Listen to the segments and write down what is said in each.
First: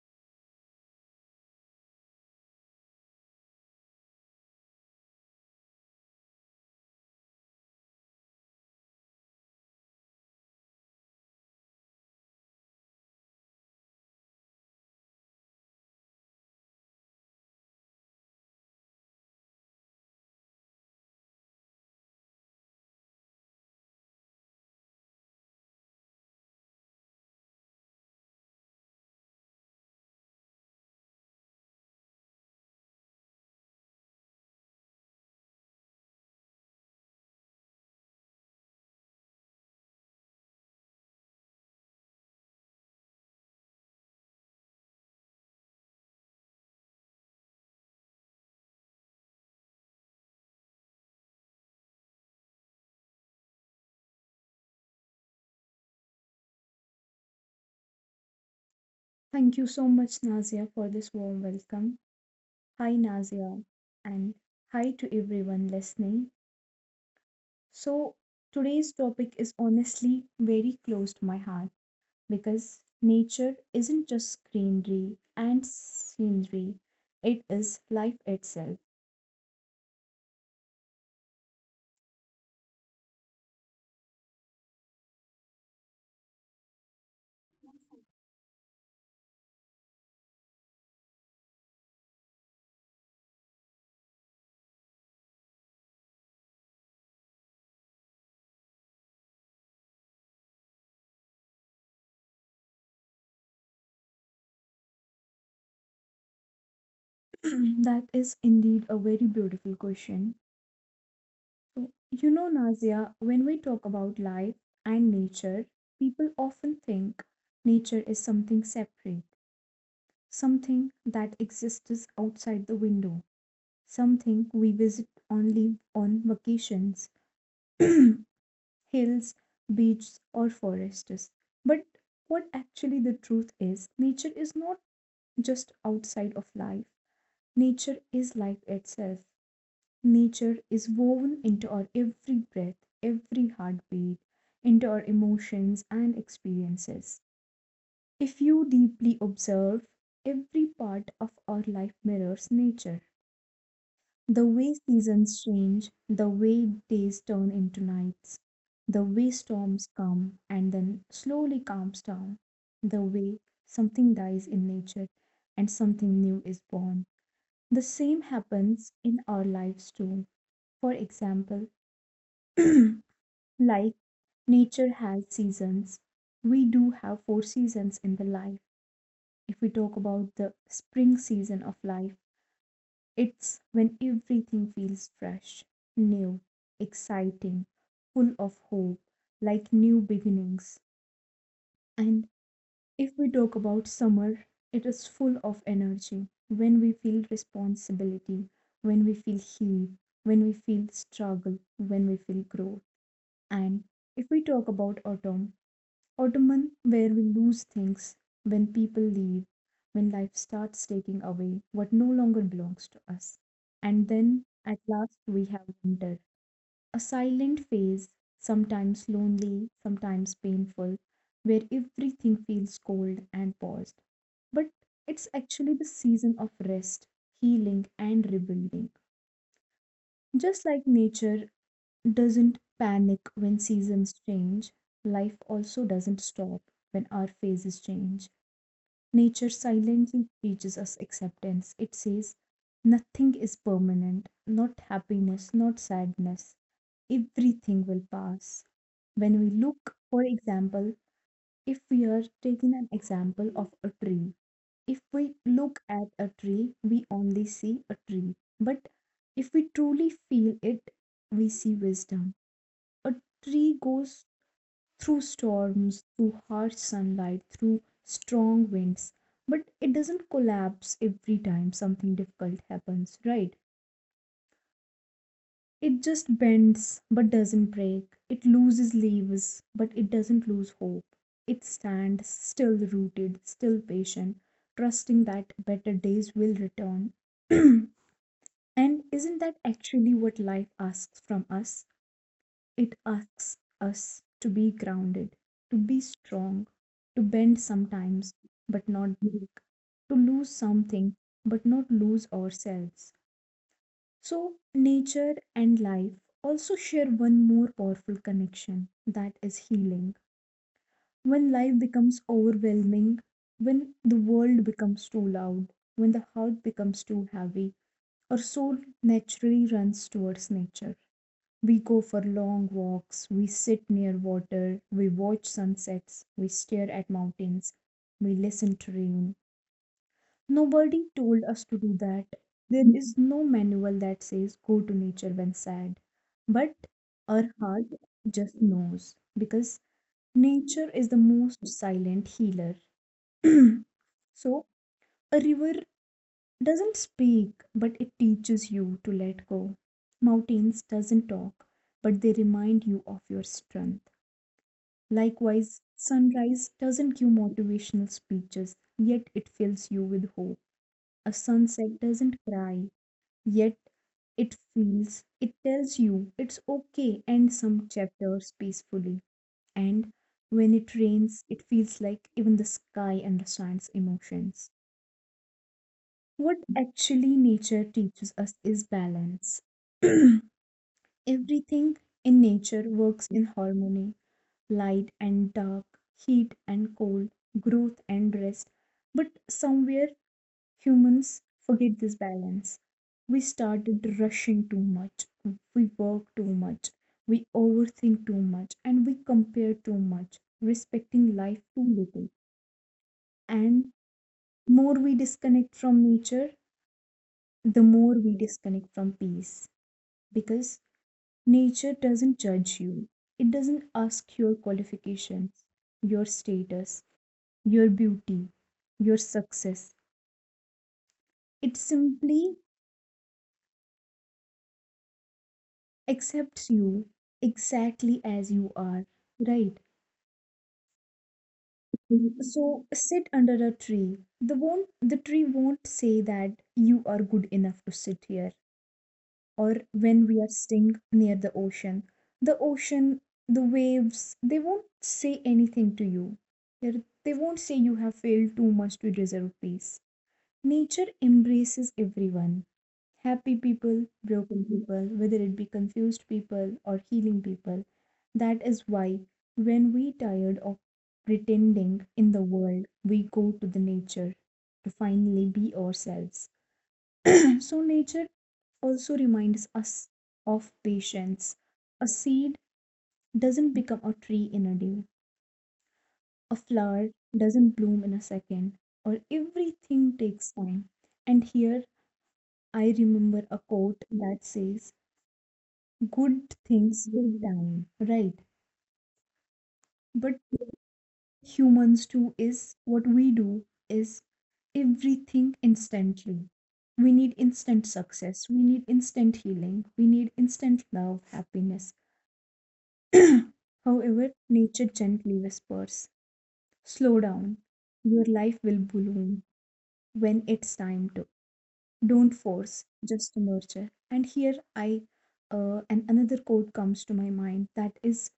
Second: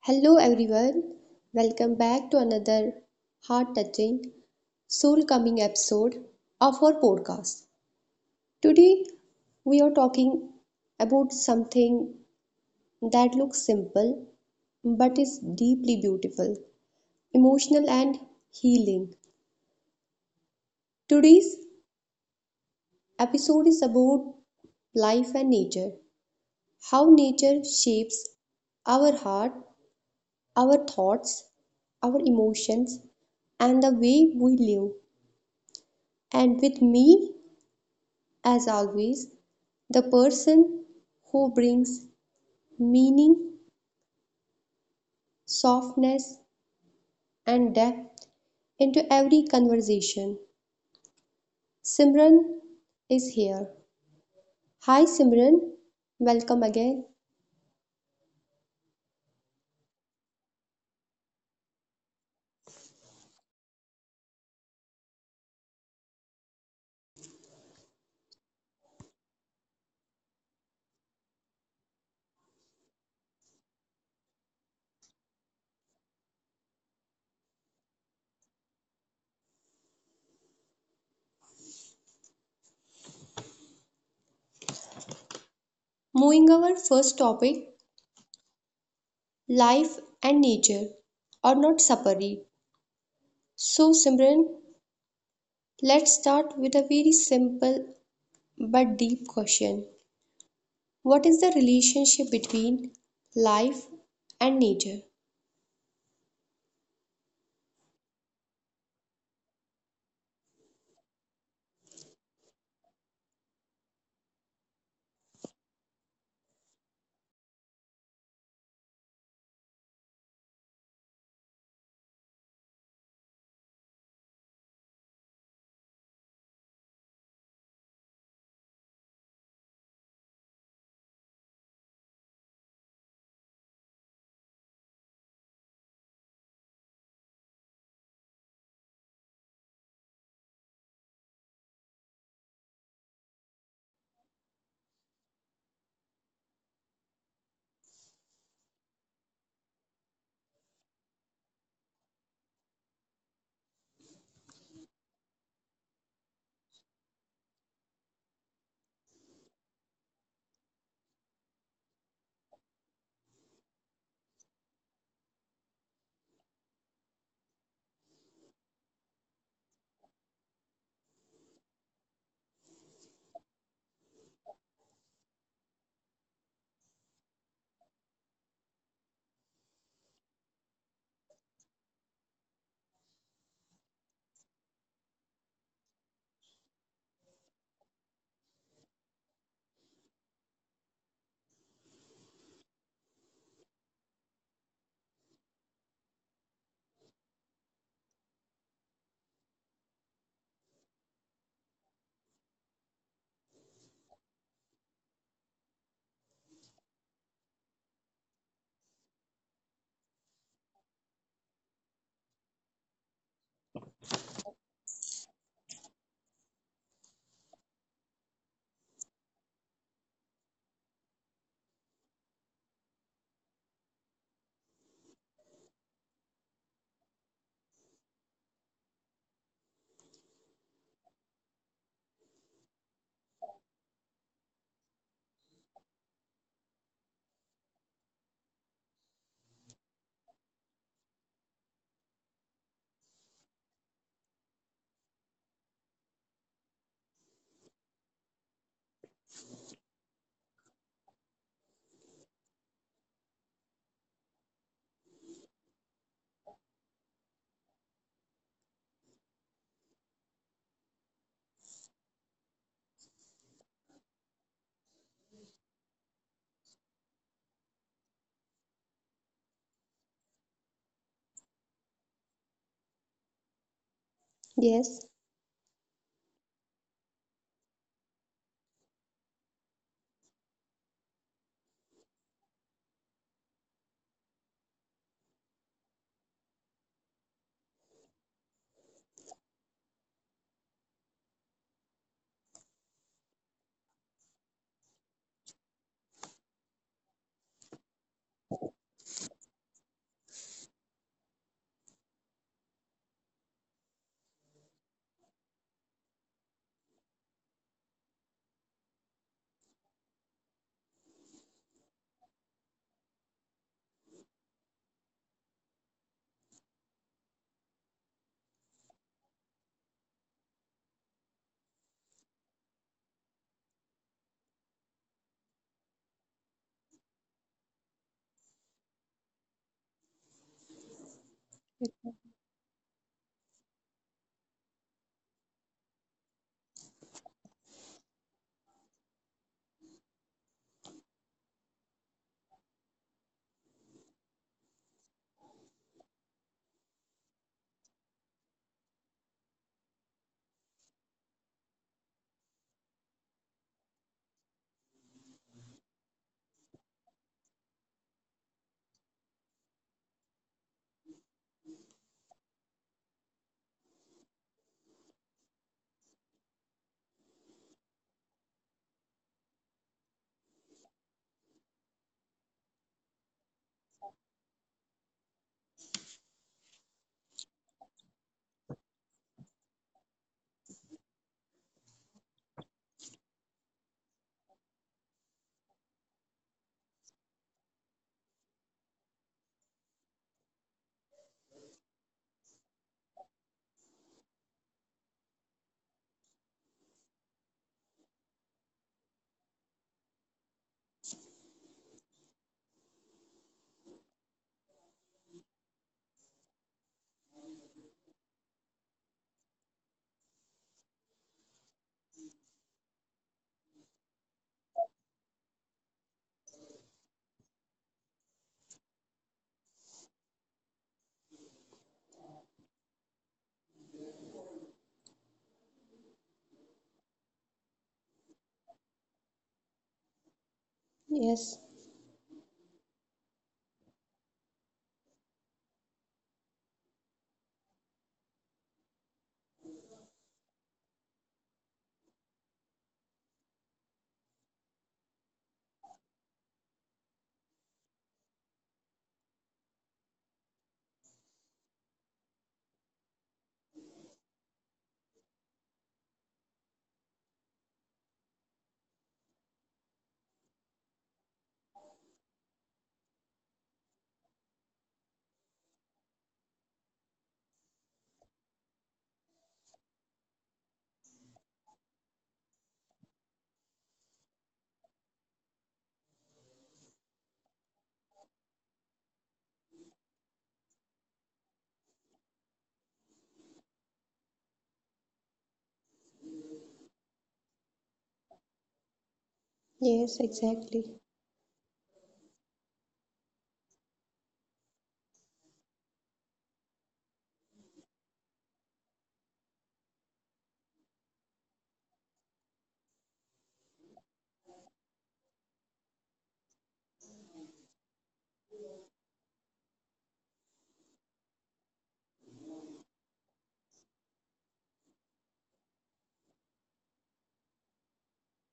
Hello, everyone. Welcome back to another heart touching, soul coming episode of our podcast. Today, we are talking about something that looks simple but is deeply beautiful, emotional, and healing. Today's episode is about life and nature, how nature shapes our heart, our thoughts, our emotions, and the way we live. And with me, as always, the person who brings meaning, softness, and depth into every conversation. Simran is here. Hi, Simran. Welcome again. Thank you so much, Nazia, for this warm welcome. Hi, Nazia, and hi to everyone listening. So, today's topic is honestly very close to my heart because nature isn't just greenery and scenery, it is life itself. Moving our first topic, life and nature are not separate. So, Simran, let's start with a very simple but deep question. What is the relationship between life and nature? That is indeed a very beautiful question. So, you know, Nazia, when we talk about life and nature, people often think nature is something separate, something that exists outside the window, something we visit only on vacations, hills, beaches, or forests. But what actually the truth is, nature is not just outside of life, nature is life itself. Nature is woven into our every breath, every heartbeat, into our emotions and experiences. If you deeply observe, every part of our life mirrors nature. The way seasons change, the way days turn into nights, the way storms come and then slowly calms down, the way something dies in nature and something new is born. The same happens in our lives too. For example, like nature has seasons, we do have 4 seasons in the life. If we talk about the spring season of life, it's when everything feels fresh, new, exciting, full of hope, like new beginnings. And if we talk about summer, it is full of energy. When we feel responsibility, when we feel heat, when we feel struggle, when we feel growth. And if we talk about autumn, autumn, where we lose things, when people leave, when life starts taking away what no longer belongs to us. And then at last we have winter, a silent phase, sometimes lonely, sometimes painful, where everything feels cold and paused. But it's actually the season of rest, healing, and rebuilding. Just like nature doesn't panic when seasons change. Life also doesn't stop when our phases change. Nature silently teaches us acceptance. It says, nothing is permanent, not happiness, not sadness. Everything will pass. When we look, for example, if we are taking an example of a tree, if we look at a tree, we only see a tree. But if we truly feel it, we see wisdom. A tree goes through storms, through harsh sunlight, through strong winds, but it doesn't collapse every time something difficult happens, right? Yes, It just bends but doesn't break. It loses leaves but it doesn't lose hope. It stands still rooted, still patient, trusting that better days will return. And isn't that actually what life asks from us? It asks us to be grounded, to be strong, to bend sometimes but not break, to lose something but not lose ourselves. So, nature and life also share one more powerful connection, that is healing. When life becomes overwhelming, when the world becomes too loud, when the heart becomes too heavy, our soul naturally runs towards nature. We go for long walks, we sit near water, we watch sunsets, we stare at mountains, we listen to rain. Nobody told us to do that. There is no manual that says go to nature when sad. But our heart just knows because nature is the most silent healer. So, a river doesn't speak, but it teaches you to let go. Mountains doesn't talk, but they remind you of your strength. Likewise, sunrise doesn't give motivational speeches, yet it fills you with hope. A sunset doesn't cry, yet it feels, it tells you it's okay, and some chapters peacefully. And when it rains, it feels like even the sky understands emotions. What actually nature teaches us is balance. Everything in nature works in harmony, light and dark, heat and cold, growth and rest. But somewhere humans forget this balance. We started rushing too much, we work too much, we overthink too much, and we compare too much, respecting life too little. And more we disconnect from nature, the more we disconnect from peace. Because nature doesn't judge you, it doesn't ask your qualifications, your status, your beauty, your success. It simply accepts you exactly as you are, right? yes, Mhm. So sit under a tree. The tree won't say that you are good enough to sit here. Or when we are sitting near the ocean, the ocean, the waves, they won't say anything to you. They won't say you have failed too much to deserve peace. Nature embraces everyone, happy people, broken people, whether it be confused people or healing people. That is why when we tired of pretending in the world, we go to the nature to finally be ourselves. So nature also reminds us of patience. A seed doesn't become a tree in a day. A flower doesn't bloom in a second, or everything takes time. And here I remember a quote that says, good things will die, right? yes, But exactly, humans too is what we do is everything instantly. We need instant success, we need instant healing, we need instant love, happiness. However, nature gently whispers, slow down, your life will bloom when it's time to. Don't force, just nurture. And here I and another quote comes to my mind, that is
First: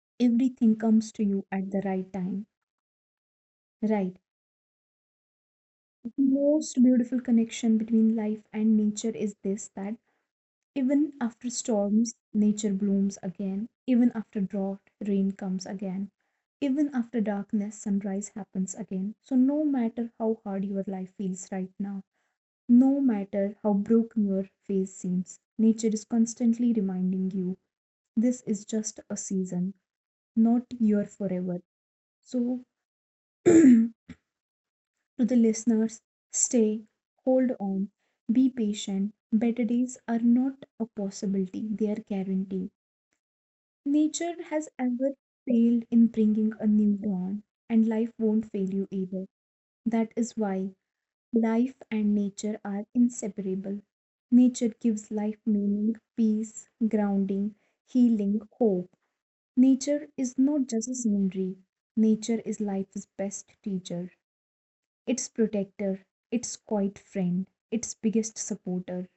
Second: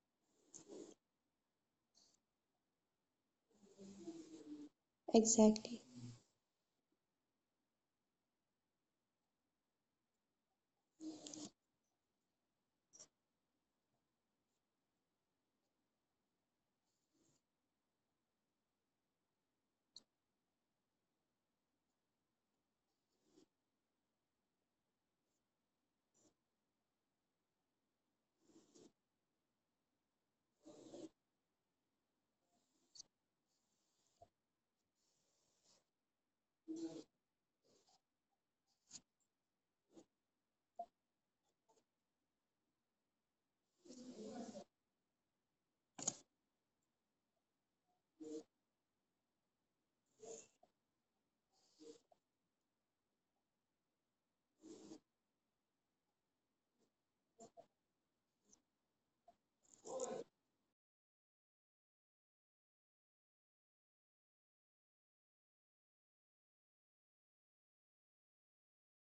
everything comes to you at the right time, right? exactly, The most beautiful connection between life and nature is this, that even after storms nature blooms again, even after drought rain comes again, even after darkness sunrise happens again. So no matter how hard your life feels right now, no matter how broken your face seems, nature is constantly reminding you this is just a season, not your forever. So, to the listeners, stay, hold on, be patient. Better days are not a possibility, they are guaranteed. Nature has ever failed in bringing a new dawn, and life won't fail you either. That is why life and nature are inseparable. Nature gives life meaning, peace, grounding, healing, hope. Nature is not just a scenery. Nature is life's best teacher, its protector, its quiet friend, its biggest supporter.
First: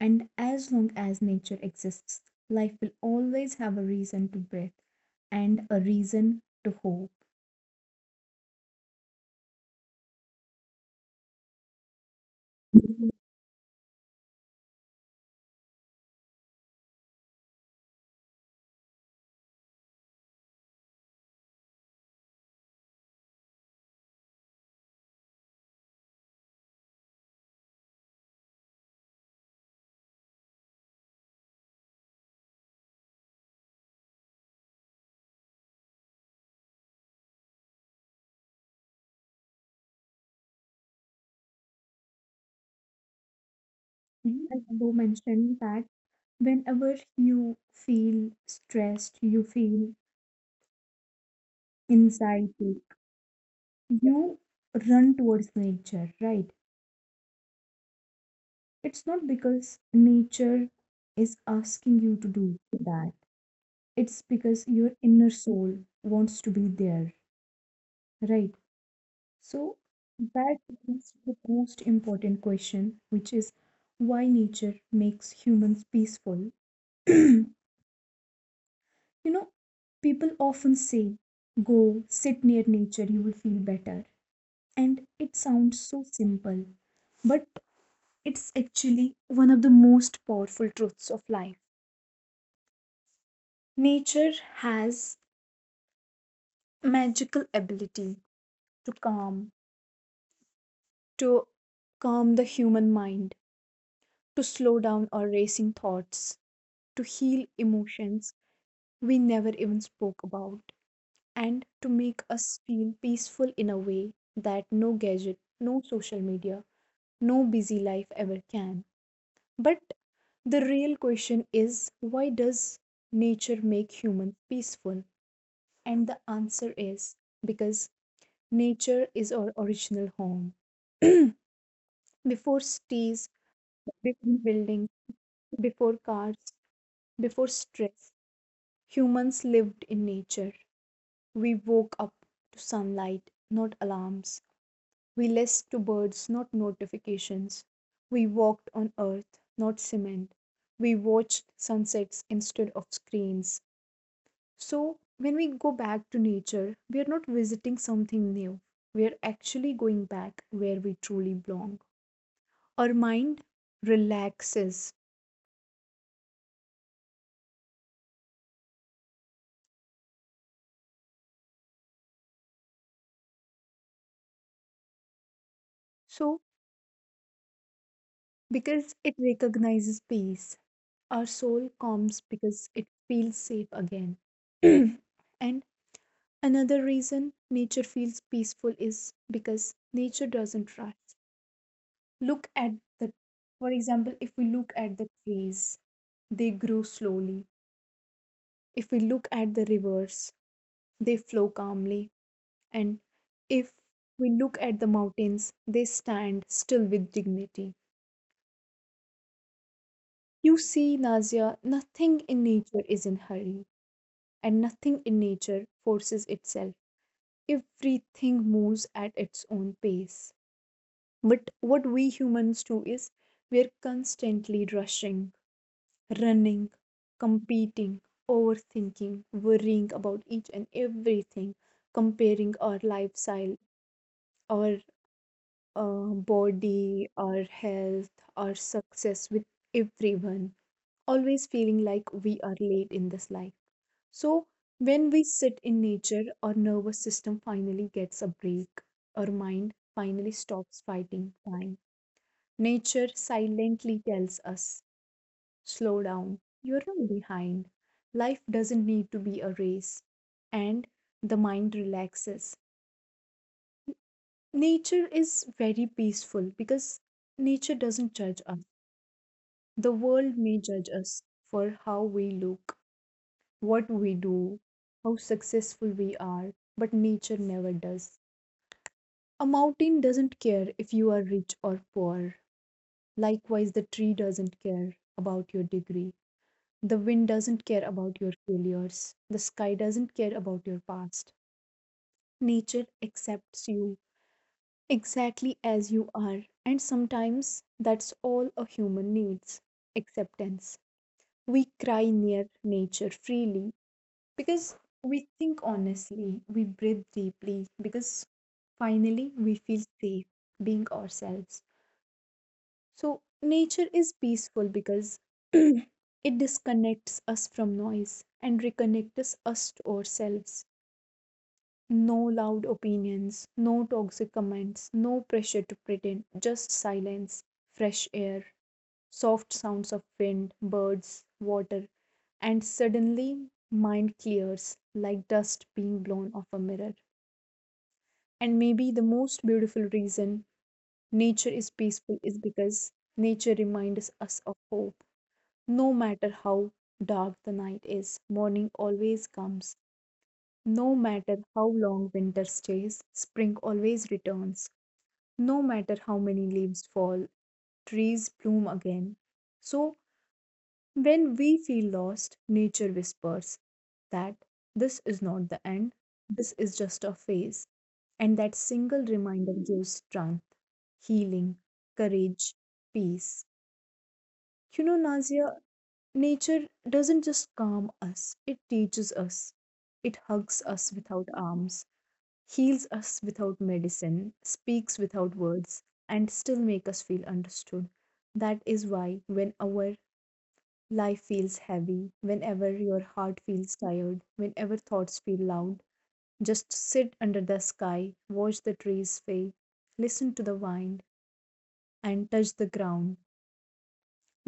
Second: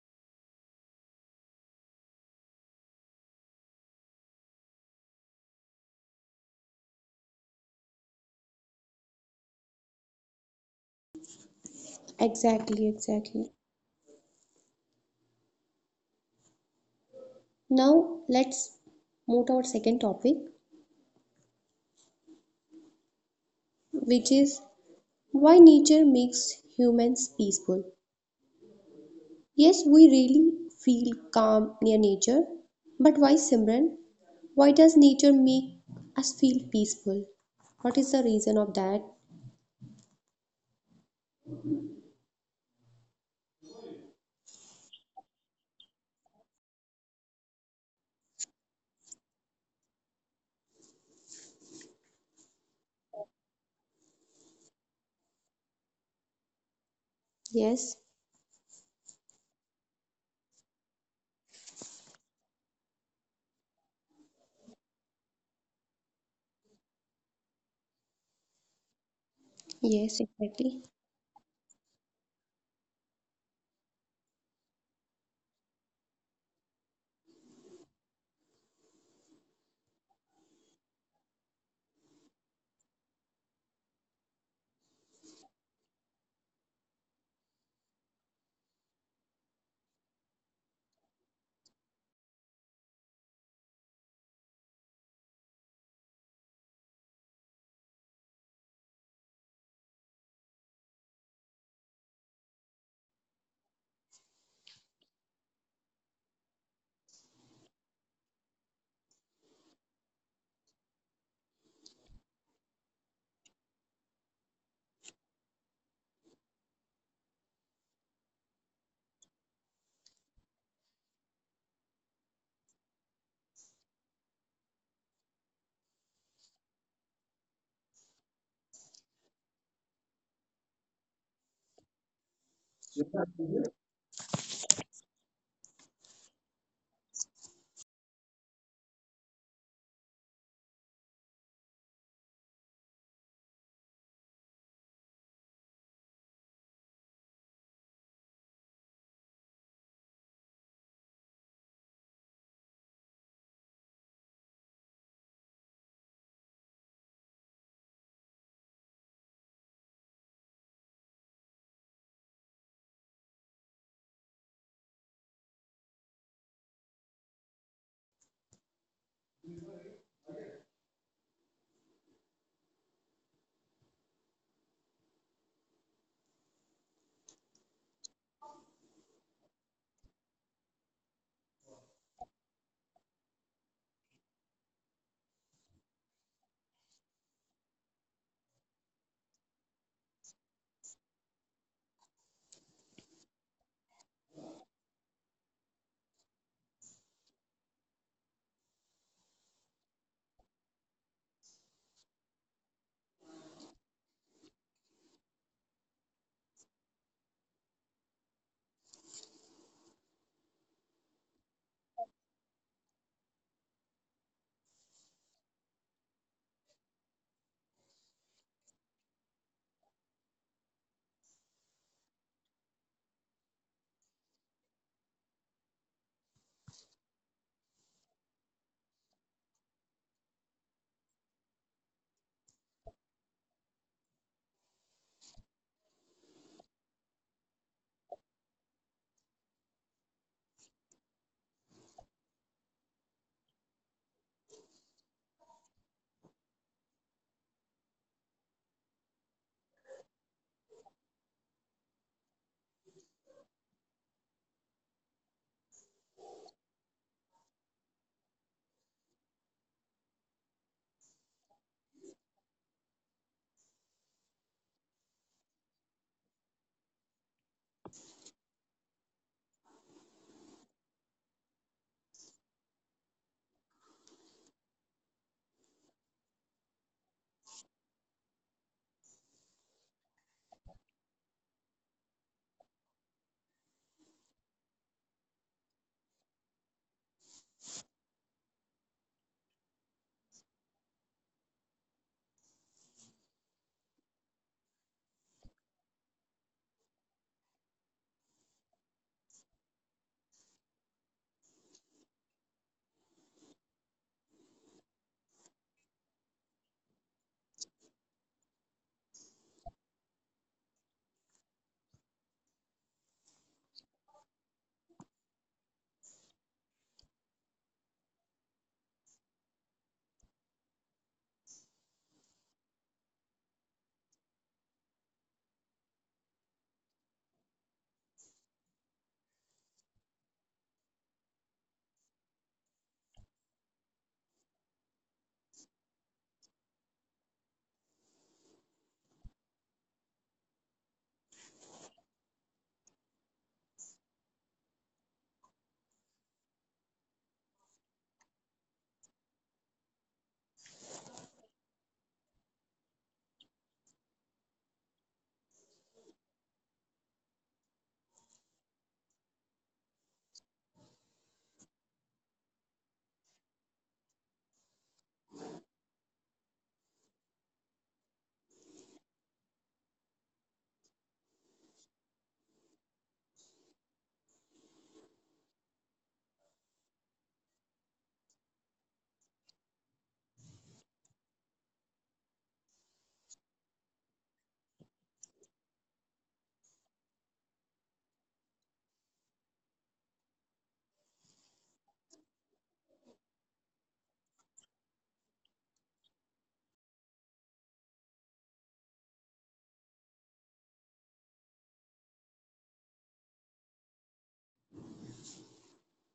And as long as nature exists, life will always have a reason to breathe and a reason to hope. exactly, exactly. Now let's move to our second topic, which is why nature makes humans peaceful. Yes, we really feel calm near nature, but why, Simran? Why does nature make us feel peaceful? What is the reason of that? Mhm. I want to that whenever you feel stressed, you feel anxiety, you run towards nature, right? Yes, It's not because nature is asking you to do that, it's because your inner soul wants to be there, right? So, yes, that exactly. is the most important question, which is why nature makes humans peaceful. You know, people often say, go sit near nature, you will feel better. And it sounds so simple, but it's actually one of the most powerful truths of life. Nature has magical ability to calm, to calm the human mind, to slow down our racing thoughts, to heal emotions we never even spoke about, and to make us feel peaceful in a way that no gadget, no social media, no busy life ever can. But the real question is why does nature make humans peaceful? And the answer is because nature is our original home. Before cities, before buildings, before cars, before stress, humans lived in nature. We woke up to sunlight, not alarms. We listened to birds, not notifications. We walked on earth, not cement. We watched sunsets instead of screens. So, when we go back to nature, we are not visiting something new. We are actually going back where we truly belong. Our mind relaxes. So, because it recognizes peace, our soul calms because it feels safe again. And another reason nature feels peaceful is because nature doesn't rush. Look at the, for example, if we look at the trees, they grow slowly. If we look at the rivers, they flow calmly. And if we look at the mountains, they stand still with dignity. You see, Nazia, nothing in nature is in hurry, and nothing in nature forces itself. Everything moves at its own pace. But what we humans do is we're constantly rushing, running, competing, overthinking, worrying about each and everything, comparing our lifestyle, our body, our health, our success with everyone, always feeling like we are late in this life. So, when we sit in nature, our nervous system finally gets a break, our mind finally stops fighting time. Nature silently tells us, slow down, you're not behind. Life doesn't need to be a race. And the mind relaxes. Nature is very peaceful because nature doesn't judge us. The world may judge us for how we look, what we do, how successful we are, but nature never does. A mountain doesn't care if you are rich or poor. Likewise, the tree doesn't care about your degree. The wind doesn't care about your failures. The sky doesn't care about your past. Nature accepts you exactly as you are. And sometimes that's all a human needs, acceptance. We cry near nature freely because we think honestly, we breathe deeply because finally we feel safe being ourselves. So, nature is peaceful because it disconnects us from noise and reconnects us to ourselves. No loud opinions, no toxic comments, no pressure to pretend, just silence, fresh air, soft sounds of wind, birds, water, and suddenly mind clears like dust being blown off a mirror. And maybe the most beautiful reason nature is peaceful is because nature reminds us of hope. No matter how dark the night is, morning always comes. No matter how long winter stays, spring always returns. No matter how many leaves fall, trees bloom again. So, when we feel lost, nature whispers that this is not the end, this is just a phase. And that single reminder gives strength, healing, courage, peace. You know, Nazia, nature doesn't just calm us, it teaches us. It hugs us without arms, heals us without medicine, speaks without words, and still makes us feel understood. That is why when our life feels heavy, whenever your heart feels tired, whenever thoughts feel loud, just sit under the sky, watch the trees fade, listen to the wind, and touch the ground,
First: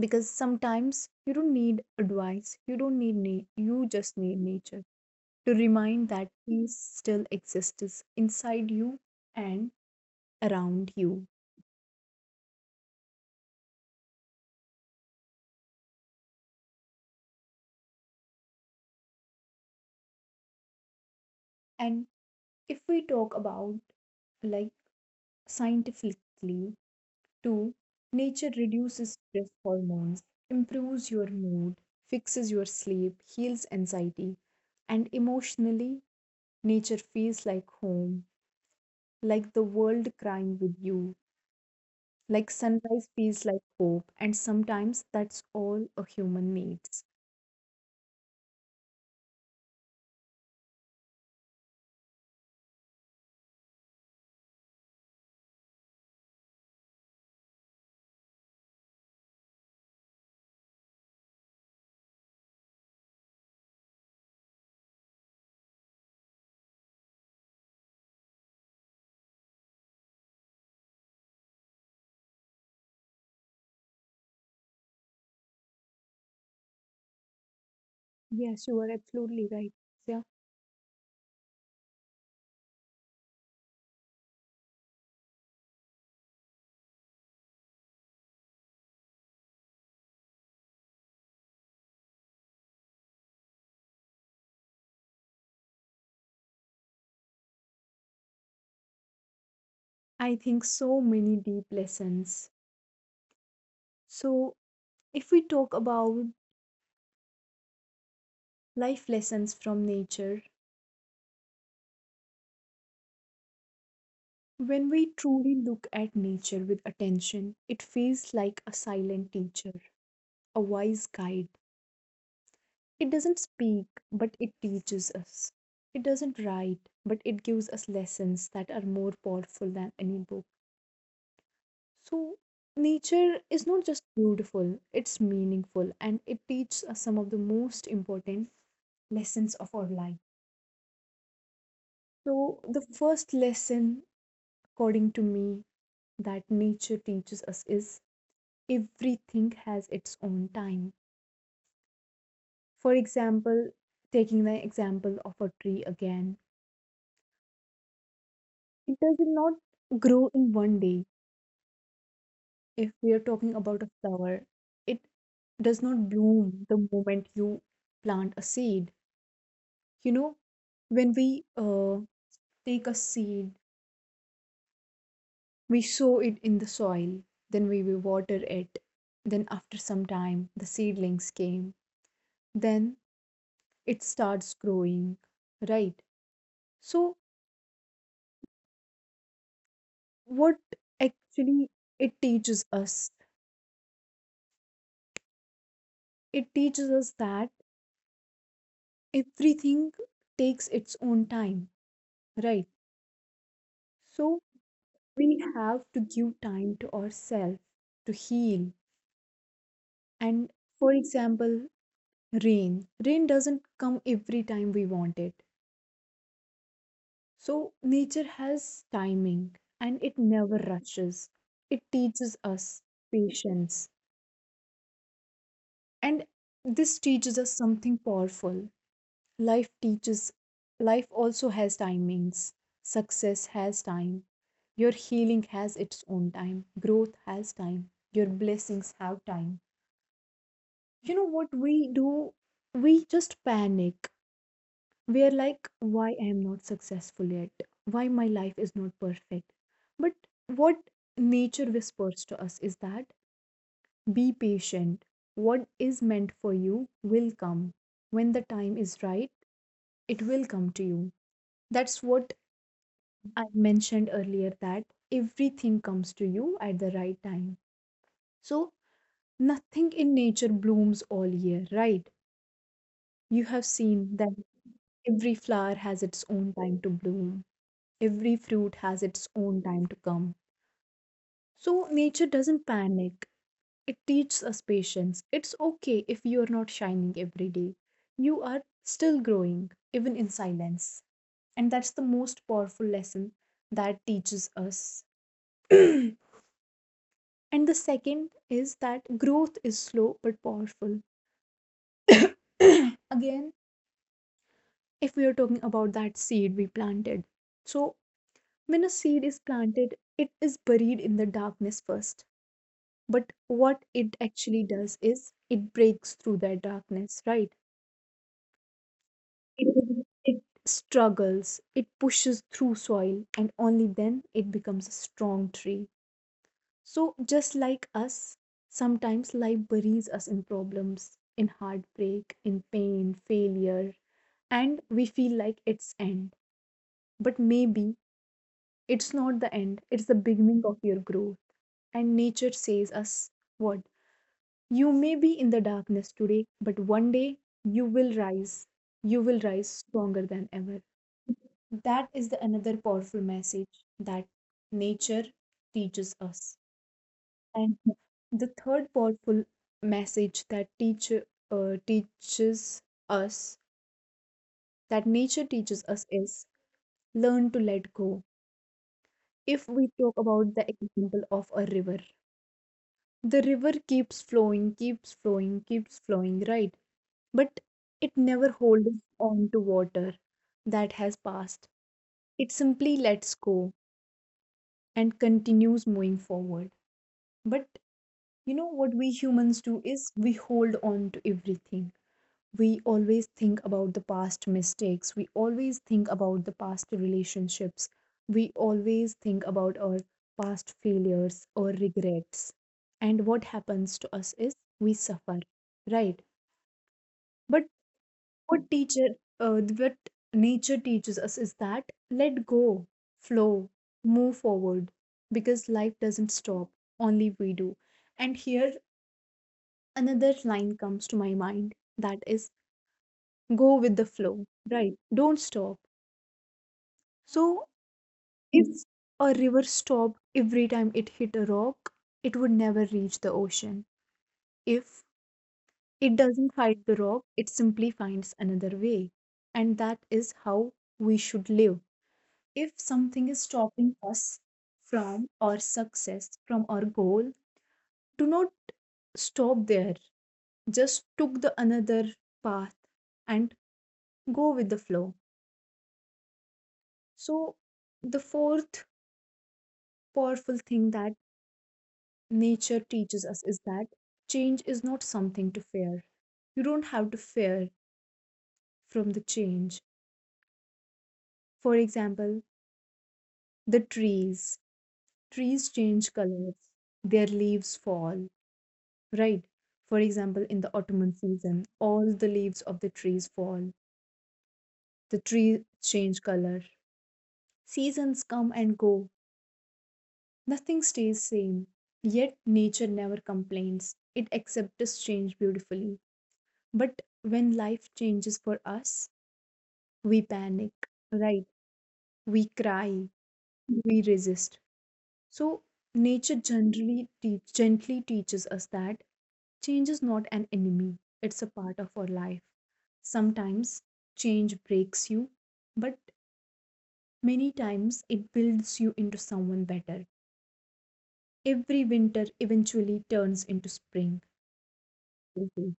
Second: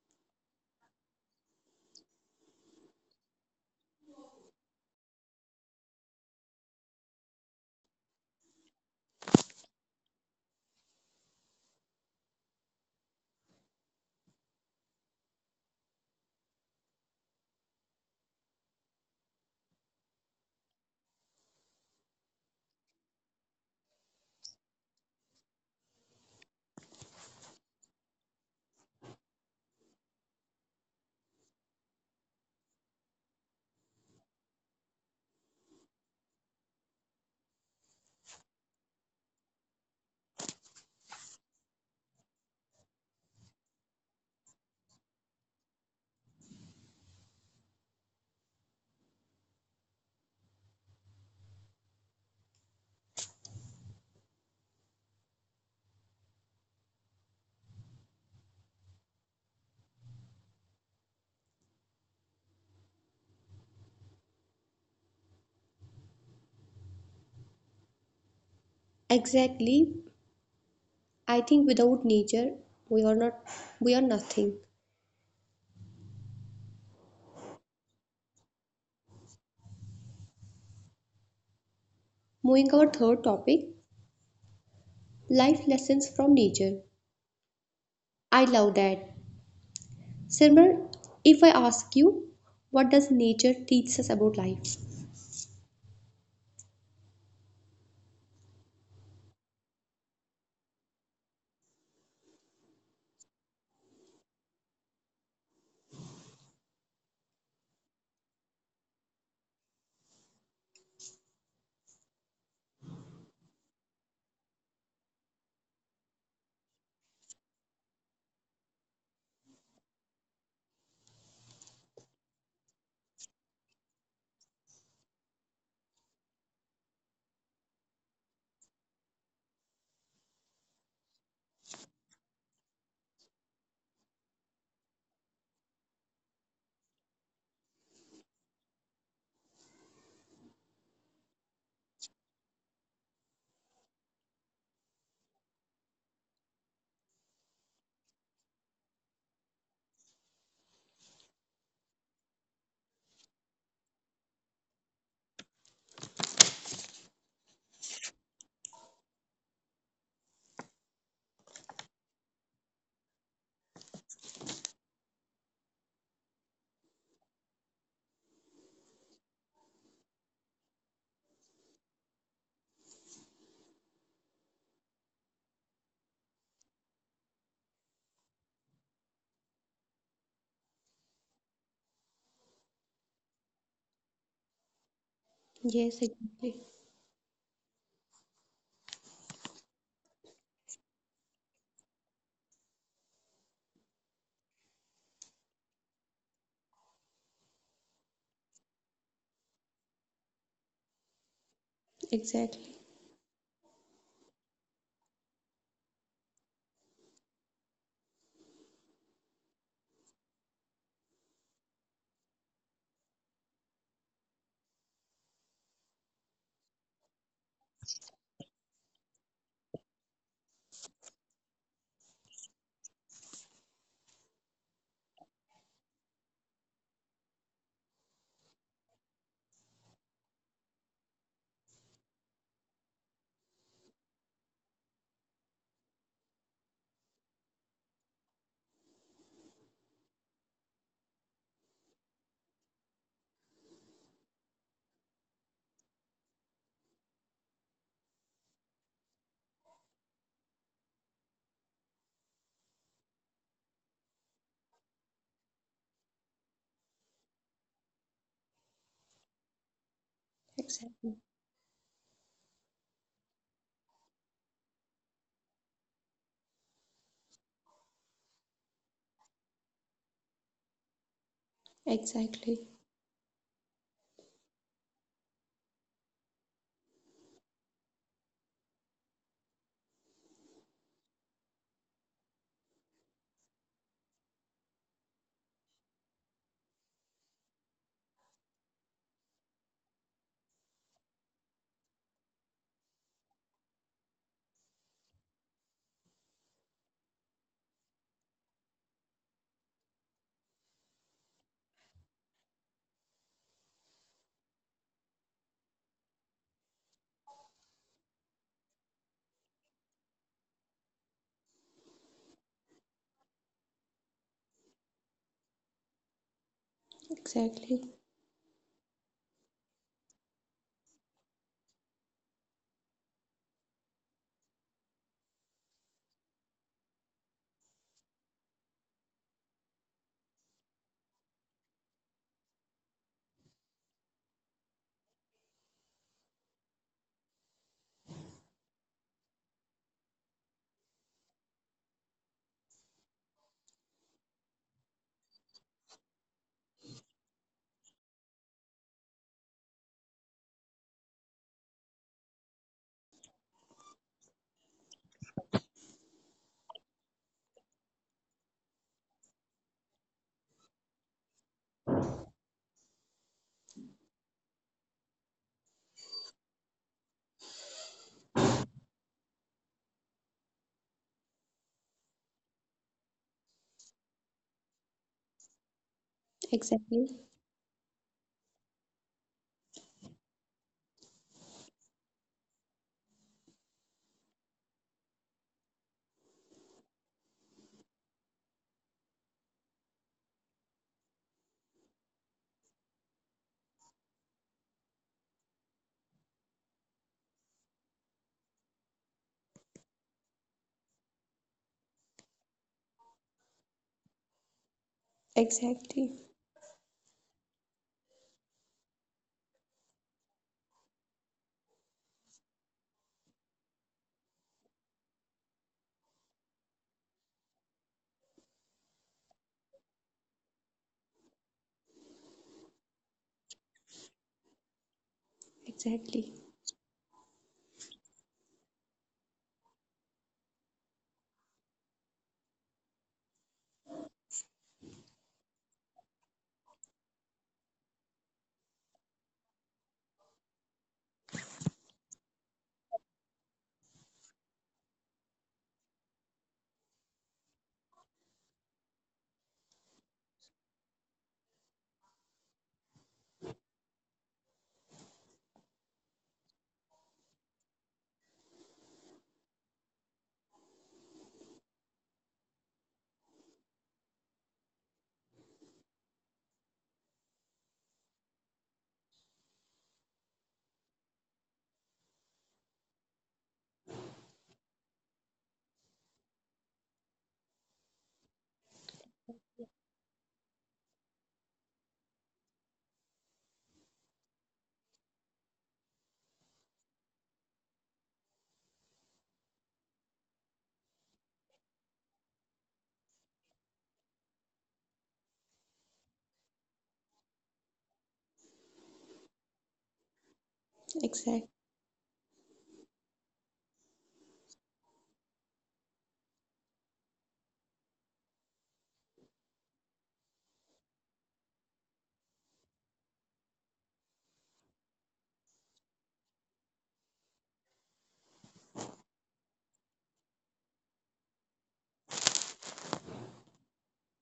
because sometimes you don't need advice, you don't need you just need nature to remind that peace still exists inside you and around you. And if we talk about, like, scientifically too, nature reduces stress hormones, improves your mood, fixes your sleep, heals anxiety. And emotionally, nature feels like home, like the world crying with you, like sunrise feels like hope, and sometimes that's all a human needs. Exactly. I think without nature, we are not, we are nothing. Yes, you are absolutely right. Yeah. Moving our third topic, life lessons from nature. I love that. Simran, if I ask you, what does nature teach us about life? I think so many deep lessons. So, if we talk about life lessons from nature, when we truly look at nature with attention, it feels like a silent teacher, a wise guide. It doesn't speak, but it teaches us. It doesn't write, but it gives us lessons that are more powerful than any book. So, nature is not just beautiful, it's meaningful, and it teaches us some of the most important lessons of our life. So, the first lesson, according to me, that nature teaches us is everything has its own time. For example, taking the example of a tree again, it does not grow in one day. If we are talking about a flower, it does not bloom the moment you plant a seed. You know, when we take a seed, we sow it in the soil, then we will water it. Then, after some time, the seedlings came. Then it starts growing, right? So, Yes, exactly, what actually it teaches us? It teaches us that everything takes its own time, right? exactly, So, we have to give time to ourselves to heal. And for example, rain. Rain doesn't come every time we want it. So, nature has timing and it never rushes. It teaches us patience. And this teaches us something powerful. Life teaches, life also has timings. Success has time. Your healing has its own time. Growth has time. Your blessings have time. You know what we do? We just panic, we are like, why I am not successful yet, why my life is not perfect. But what nature whispers to us is that be patient, what is meant for you will come. When the time is right, it will come to you. That's what I mentioned earlier, that everything comes to you at the right time. So, nothing in nature blooms all year, right? You have exactly, seen that every flower has its own time to bloom. Every fruit has its own time to come. So nature doesn't panic. It teaches us patience. It's okay if you are not shining every day. You are still growing, even in silence. And that's the most powerful lesson that teaches us. And the second is that growth is slow but powerful. Again, if we are talking about that seed we planted. So, when a seed is planted, it is buried in the darkness first. But what it actually does is it breaks through that darkness, right? exactly, It struggles, it pushes through soil, and only then it becomes a strong tree. So, just like us, sometimes life buries us in problems, in heartbreak, in pain, failure, and we feel like it's end. But maybe it's not the end, it's the beginning of your growth. And nature says us what? You may be in the darkness today, but one day you will rise. You will rise stronger than ever. That is the another powerful message that nature teaches us. And the third powerful message that teaches us that nature teaches us is learn to let go. If we talk about the example of a river, the river keeps flowing, keeps flowing, keeps flowing, right? But it exactly, never holds on to water that has passed. It simply lets go and continues moving forward. But you know what we humans do is we hold on to everything. We always think about the past mistakes. We always think about the past relationships. We always think about our past failures or regrets. And what happens to us is we suffer, right? exactly, But What teacher, what nature teaches us is that let go, flow, move forward, because life doesn't stop, only we do. And here another line comes to my mind, that is go with the flow, right? Don't stop. exactly, So if a river stopped every time it hit a rock, it would never reach the ocean. If it doesn't fight the rock, it simply finds another way. And that is how we should live. If something is stopping us from our success, from our goal, do not stop there. Just took the another path and go with the flow. So, the fourth powerful thing that nature teaches us is that change is not something to fear. You don't have to fear from the change. For example, the trees. Trees change colors, their leaves fall, right. For example, in the autumn season, all the leaves of the trees fall. The trees change color. Seasons come and go. Nothing stays same. Yet nature never complains. It accepts change beautifully. But when life changes for us, we panic, right? We exactly, cry, exact, we resist. So nature gently teaches us that change is not an enemy, it's a part of our life. Sometimes change breaks you, but many times it builds you into someone better. Every winter eventually turns into spring. Mhm.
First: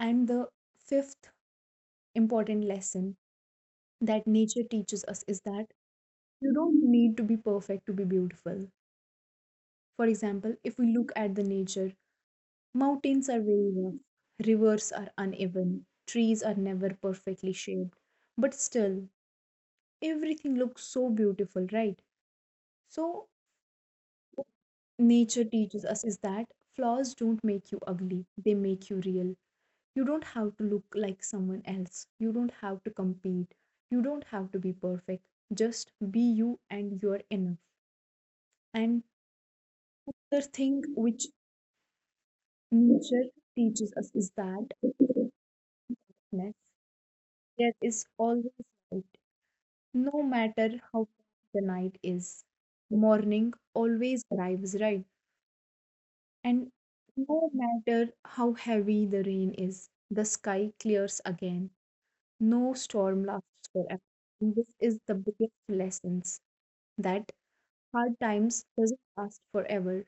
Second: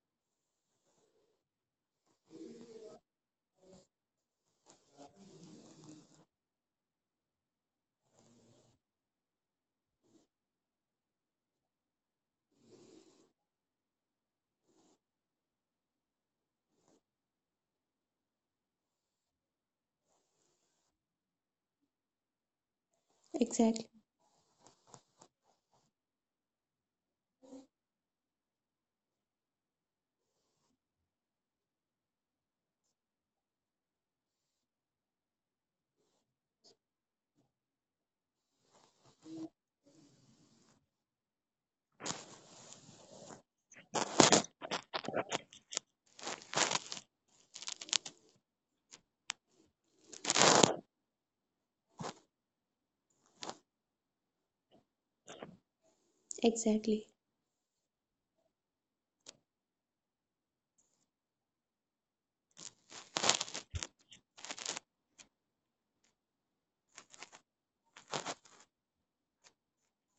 And the fifth important lesson that nature teaches us is that you don't need to be perfect to be beautiful. For example, if we look at the nature, mountains are very rough, rivers are uneven, trees are never perfectly shaped, but still everything looks so beautiful, right? So, exactly, nature teaches us is that flaws don't make you ugly, they make you real. You don't have to look like someone else, you don't have to compete, you don't have to be perfect. Just be you and you're enough. And the thing which nature teaches us is that darkness, there is always light, no matter how dark the night is. Morning always arrives, right? And exactly. no matter how heavy the rain is, the sky clears again. No storm lasts forever. And this is the biggest lessons that hard times doesn't last forever.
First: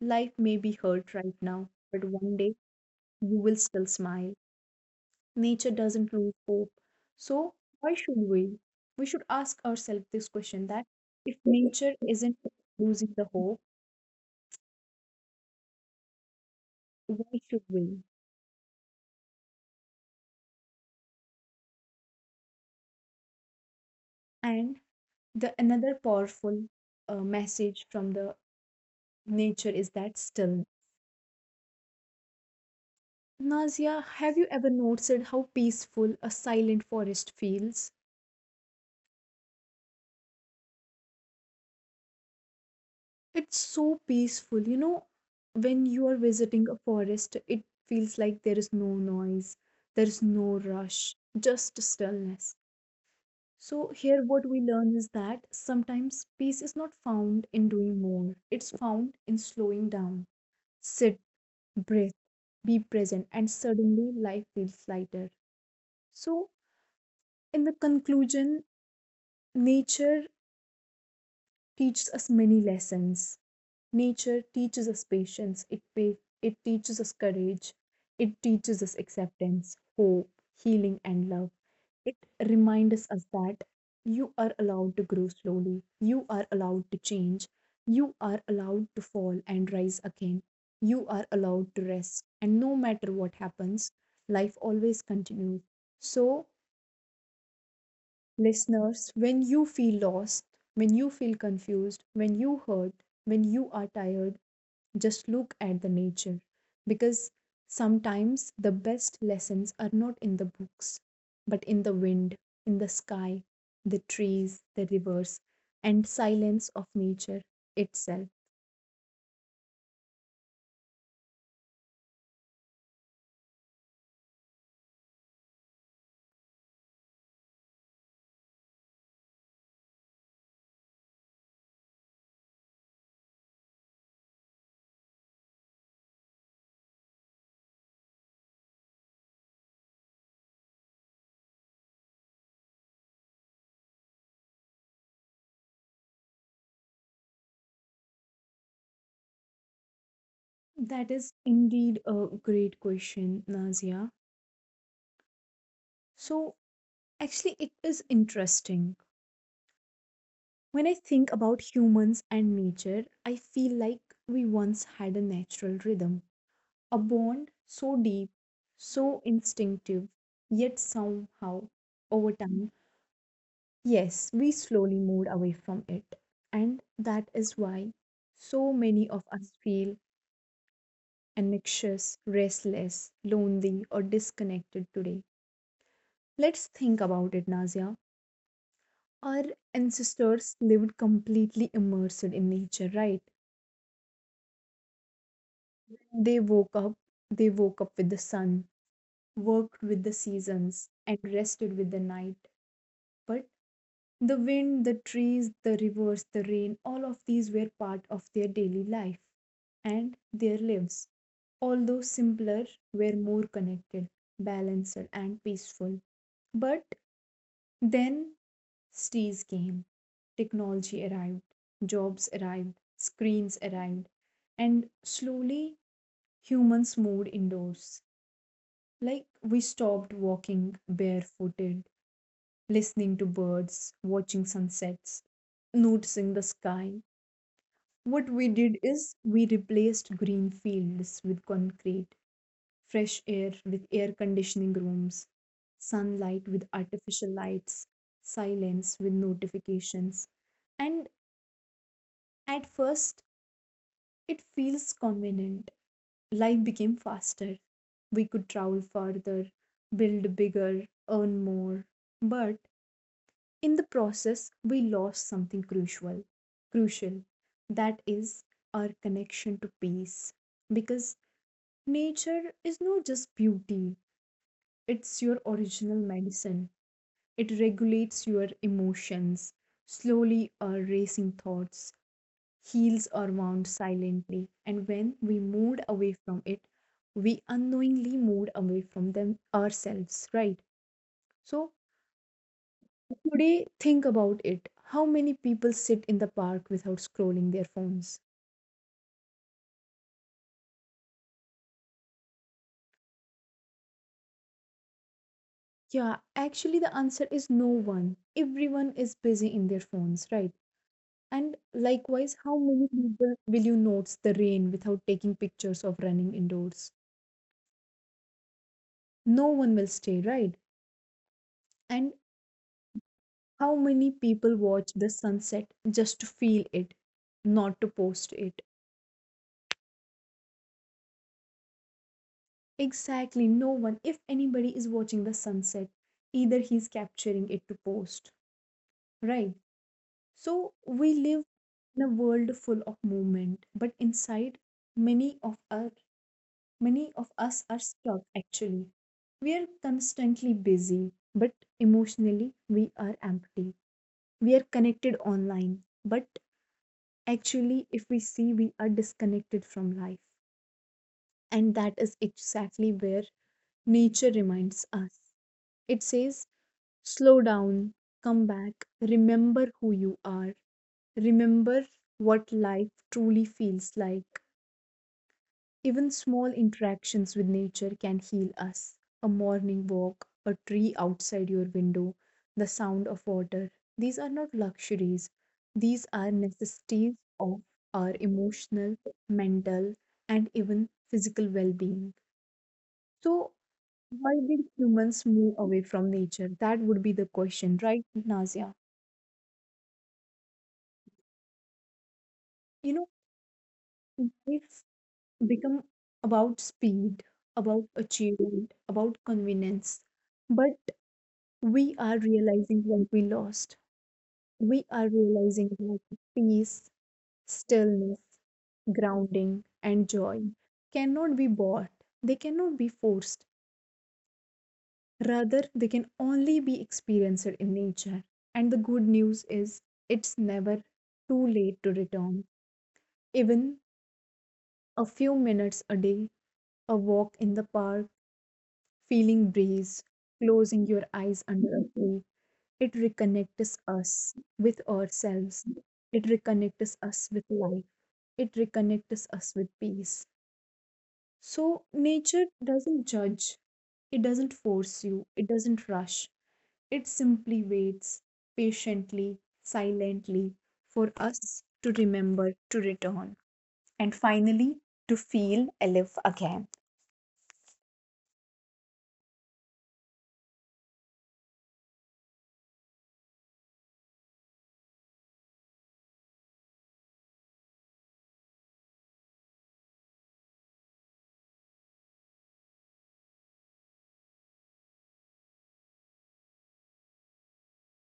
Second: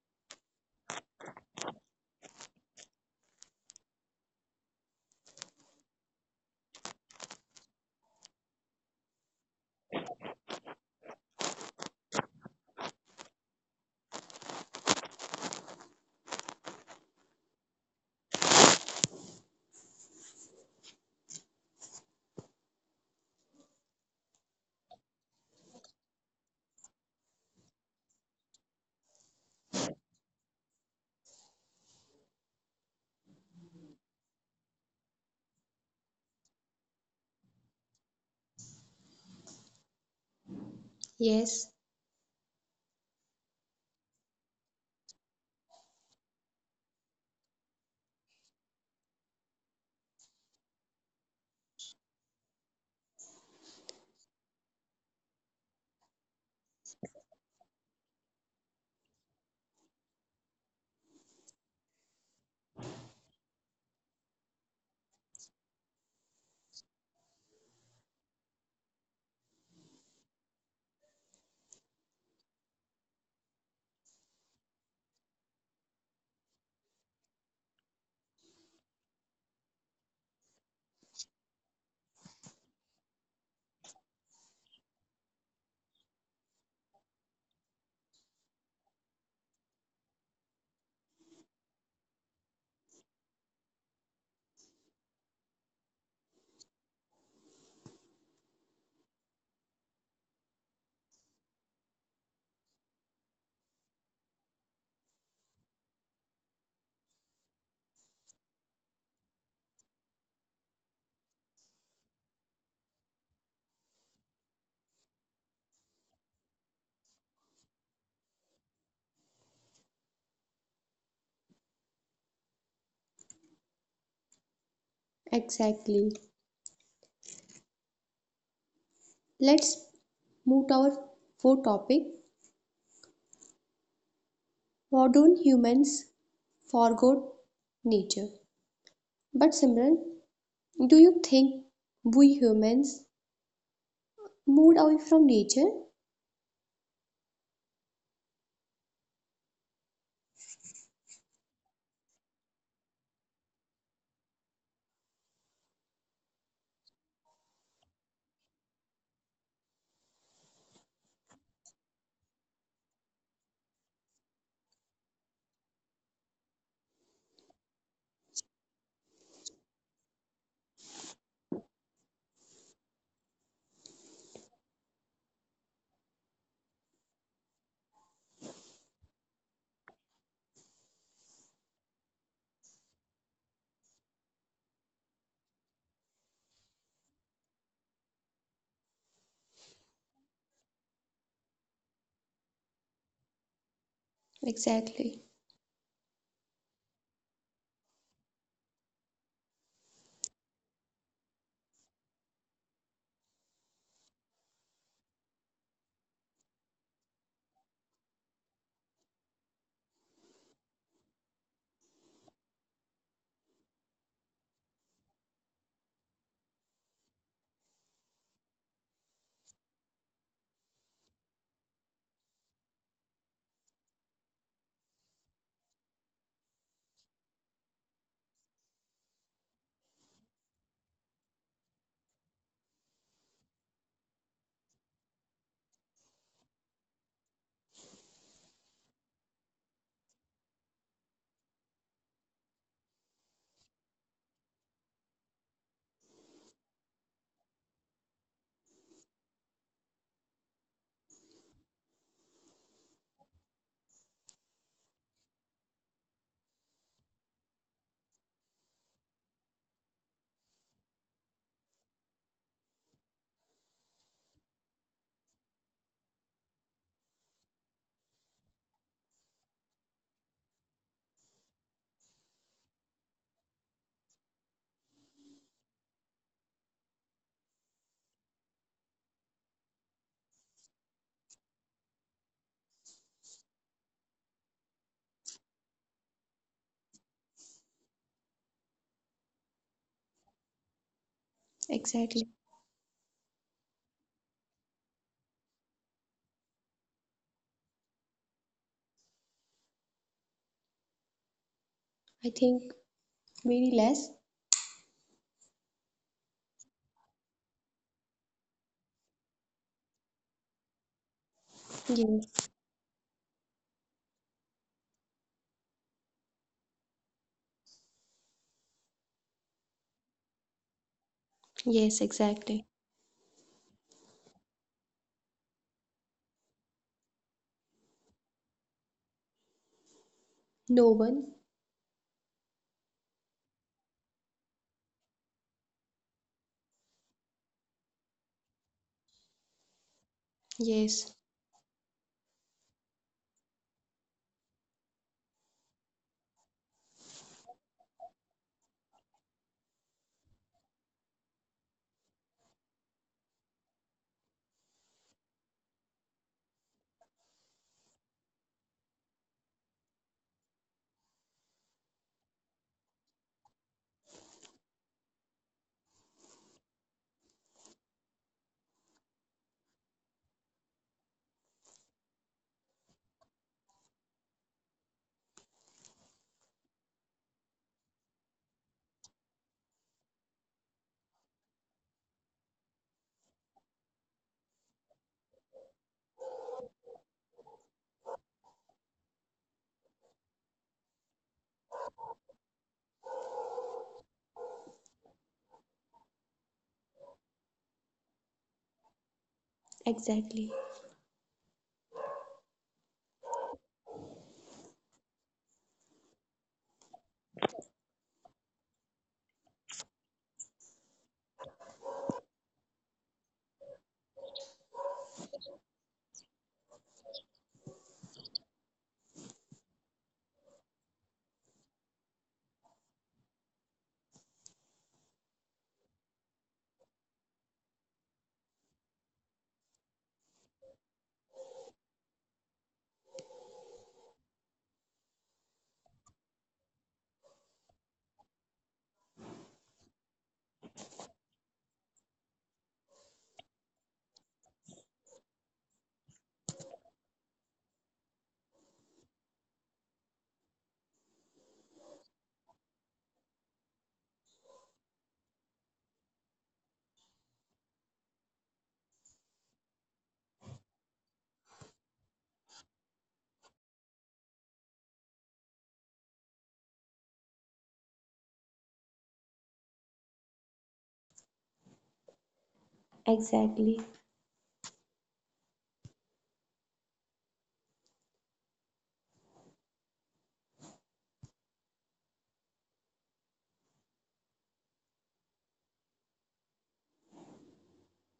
Life may be hurt right now, but one day you will still smile. Nature doesn't lose hope. So why should we? We should ask ourselves this question, that if nature isn't losing the hope, why should we? And the another powerful message from the nature is that stillness. Nazia, have you ever noticed how peaceful a silent forest feels? Yes, It's so peaceful, you know. When you are visiting a forest, it feels like there is no noise, there is no rush, just stillness. So, here what we learn is that sometimes peace is not found in doing more, it's found in slowing down. Sit, breathe, be present, and suddenly life feels lighter. So, in the conclusion, nature teaches us many lessons. Nature teaches us patience, it teaches us courage, it teaches us acceptance, hope, healing, and love. It reminds us that you are allowed to grow slowly, you are allowed to change, you are allowed to fall and rise again, you are allowed to rest, and no matter what happens, life always continues. So, listeners, when you feel lost, when you feel confused, when you hurt, when you are tired, just look at the nature, because sometimes the best lessons are not in the books, but in the wind, in the sky, the trees, the rivers, and silence of nature itself. exactly. Let's move to our fourth topic. Modern humans forgot nature. But Simran, do you think we humans moved away from nature? That is indeed a great question, Nazia. So, actually it is interesting. When I think about humans and nature, I feel like we once had a natural rhythm, a bond so deep, so instinctive, yet somehow, over time, yes, we slowly moved away from it. And that is why so many of us feel anxious, restless, lonely, or disconnected today. Let's think about it, Nazia. Our ancestors lived completely immersed in nature, right? Exactly, They woke up, they woke up with the sun, worked with the seasons, and rested with the night. But The wind, the trees, the rivers, the rain, all of these were part of their daily life and their lives, although simpler, were more connected, balanced, and peaceful. But then cities came, technology arrived, jobs arrived, screens arrived, and slowly humans moved indoors. Like we stopped walking barefooted listening to birds, watching sunsets, noticing the sky. What we did is we replaced green fields with concrete, fresh air with air conditioning rooms, sunlight with artificial lights, silence with notifications. And at first, it feels convenient. Life became faster. We could travel further, build bigger, earn more. But in the process we lost something crucial that is our connection to peace because nature is not just beauty, it's your original medicine, it regulates your emotions, slowly our racing thoughts, heals our wound silently, and when we moved away from it we unknowingly moved away from them ourselves, right? So exactly. today, think about it. How many people sit in the park without scrolling their phones? I think very less. Yeah, actually, the answer is no one. Everyone is busy in their phones, right? And likewise, how Yes, many people will you notice the rain without taking pictures of running indoors? No one will stay, right? And yes, exactly. how many people watch the sunset just to feel it, not to post it? No one. Exactly, no one. If anybody is watching the sunset, either he's capturing it to post, right? So we Yes, live in a world full of movement, but inside many of us, many of us are stuck actually. We are constantly busy, but emotionally we are empty. We are connected online, but actually if we see we are disconnected from life. And that is exactly where nature reminds us. It says, slow down, come back, remember who you are, remember what life truly feels like. Even small interactions with nature can heal us. A morning walk, a tree outside your window, the sound of water. These are not luxuries, these are necessities of our emotional, mental, and even physical well being. So, why did humans move away from nature? That would be the question, right, Nazia? exactly, You know, life become about speed, about achievement, about convenience. But we are realizing what we lost. We are realizing that peace, stillness, grounding, and joy cannot be bought, they cannot be forced. Rather, they can only be experienced in nature. And the good news is, it's never too late to return. Even a few minutes a day, a walk in the park, feeling breeze, closing your eyes under a tree, it reconnects us with ourselves. It reconnects us with life. It reconnects us with peace. So, nature doesn't judge, it doesn't force you, it doesn't rush. It simply waits patiently, silently for us to remember to return. And finally, to feel alive again. exactly.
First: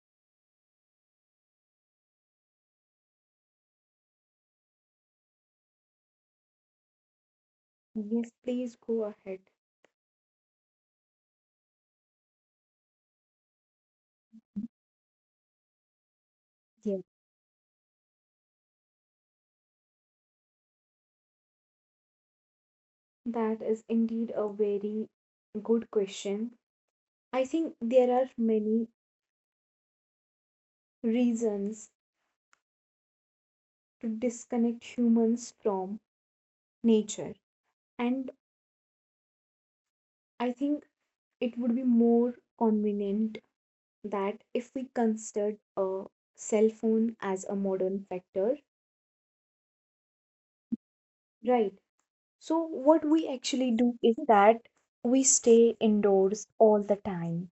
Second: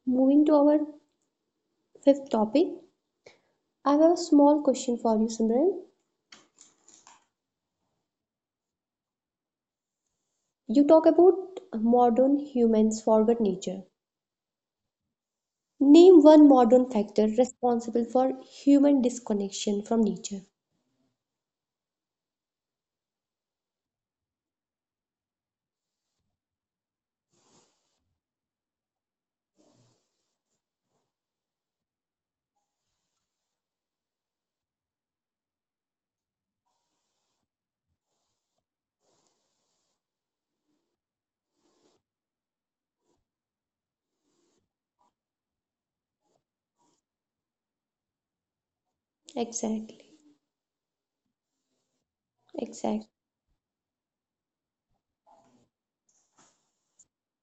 Moving to our fifth topic, I have a small question for you, Simran. Yes, please go ahead. You talk about modern humans forget nature. Name one Yes, modern factor responsible for human disconnection from nature. that is indeed a very good question. I think there are many reasons to disconnect humans from nature. And I think it would be more convenient that if we considered a cell phone as a modern factor, Exactly, right? So, what we exact, actually do is that we stay indoors all the time.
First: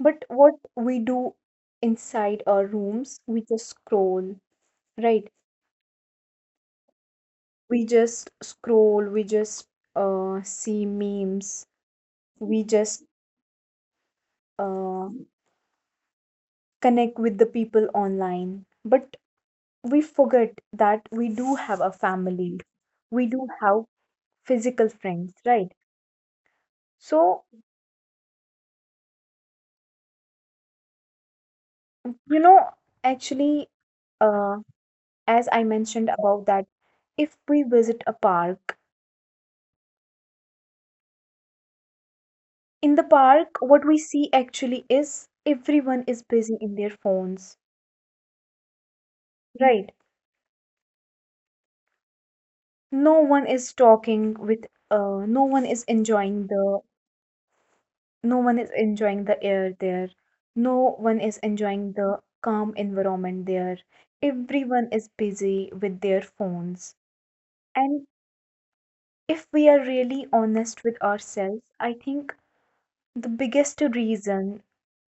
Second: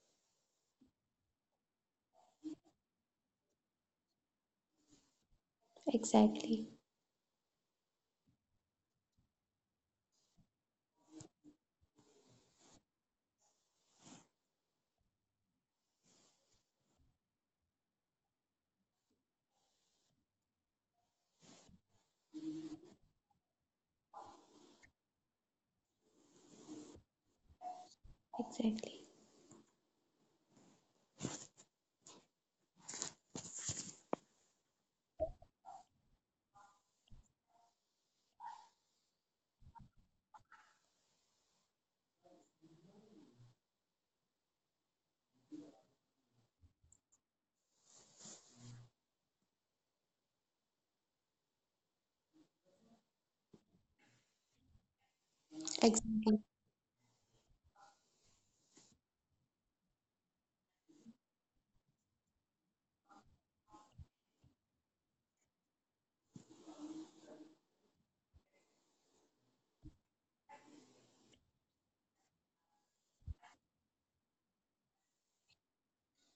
But what we do inside our rooms, we just scroll, right? exactly. We just scroll, we just see memes, we just uh, connect with the people online. But we forget that we do have a family, we do have physical friends, right? Exactly. So, you know, actually, uh, as I mentioned about that, if we visit a park, in the park, what we see actually is everyone is busy in their phones, right? No one is Exactly. talking with, no one is enjoying the no one is enjoying the air there. No one is enjoying the calm environment there. Everyone is busy with their phones. And if we are really honest with ourselves, I think the biggest reason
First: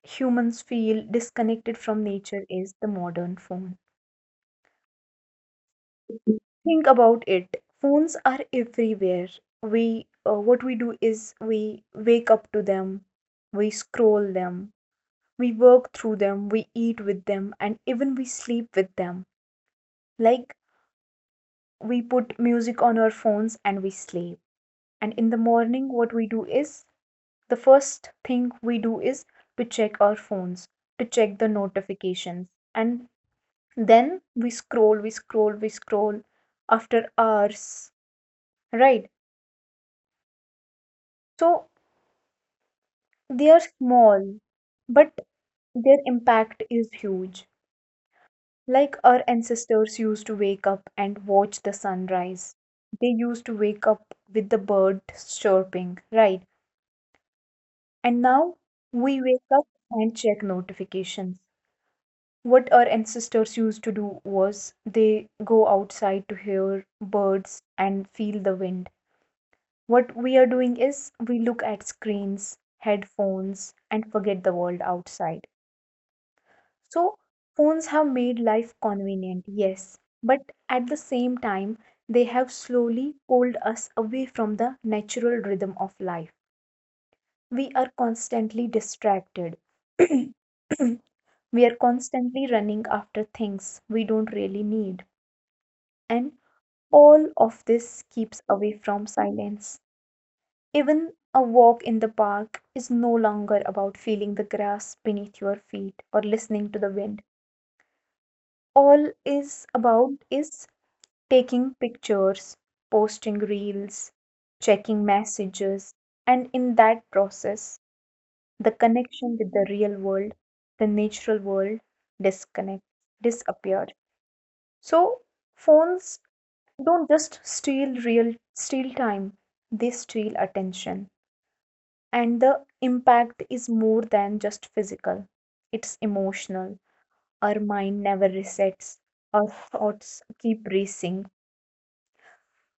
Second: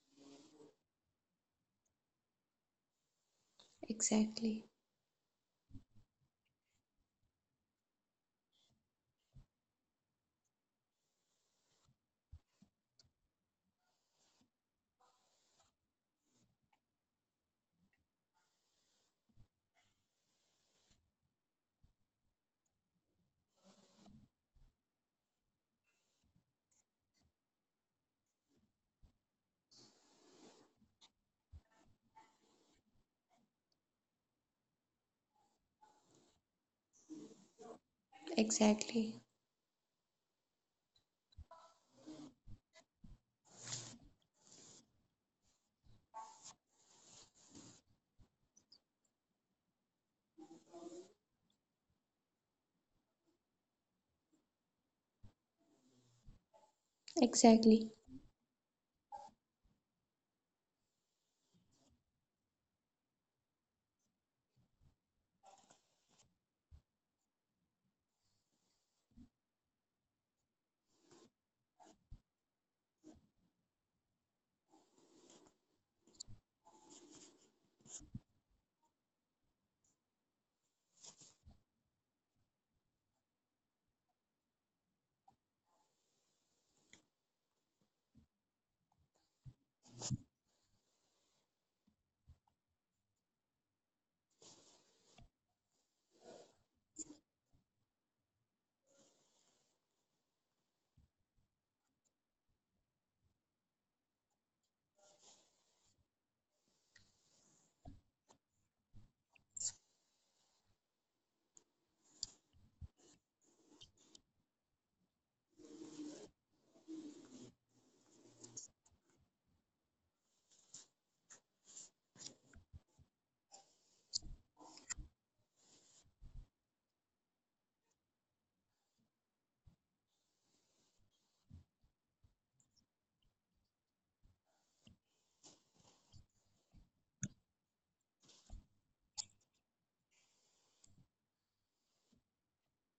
humans feel disconnected from nature is the modern phone. Exactly. Think about it. Phones are everywhere. We what we do is we wake up to them, we scroll them. We work through them, we eat with them, and even we sleep with them. Like we put music on our phones and we sleep. And in the morning, what we do is the first thing we do is to check our phones, to check the notifications. And then we scroll, we scroll, we scroll after hours, right? Exactly. So they are small, but their impact is huge. Like our ancestors used to wake up and watch the sunrise. They used to wake up with the birds chirping, right? And Exactly. now we wake up and check notifications. What our ancestors used to do was they go outside to hear birds and feel the wind. What we are doing is we look at screens, headphones, and forget the world outside. So, phones have made life convenient, yes, but at the same time, they have slowly pulled us away from the natural rhythm of life. We are constantly distracted, we are constantly running after things we don't really need, and all of this keeps away from silence. Even a walk in the park is no longer about feeling the grass beneath your feet or listening to the wind, all is about is taking pictures, posting reels, checking messages, and in that process, the connection with the real world, the natural world, disconnect, disappeared. So phones don't just steal time; they steal attention, and the impact is more than just physical. It's emotional. Our mind never resets. Our thoughts keep racing.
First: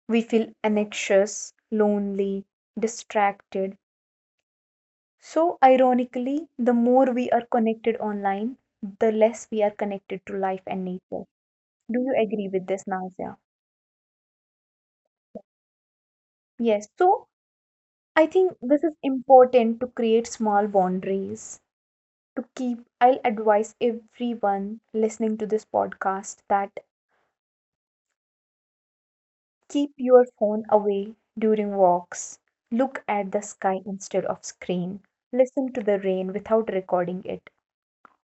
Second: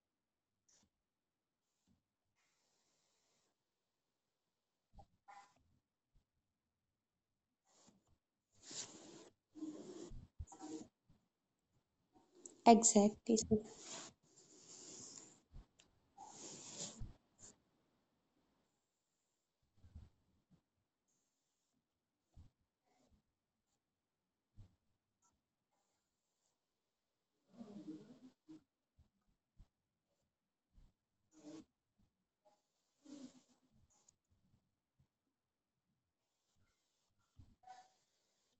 We feel anxious, lonely, distracted. So, ironically, the more we are connected online, the less we are connected to life and nature. Do you agree with this, Exactly, Nazia? sir. Yes. So, I think this is important to create small boundaries. To keep, I'll advise everyone listening to this podcast that keep your phone away during walks. Look at the sky instead of screen. Listen to the rain without recording it.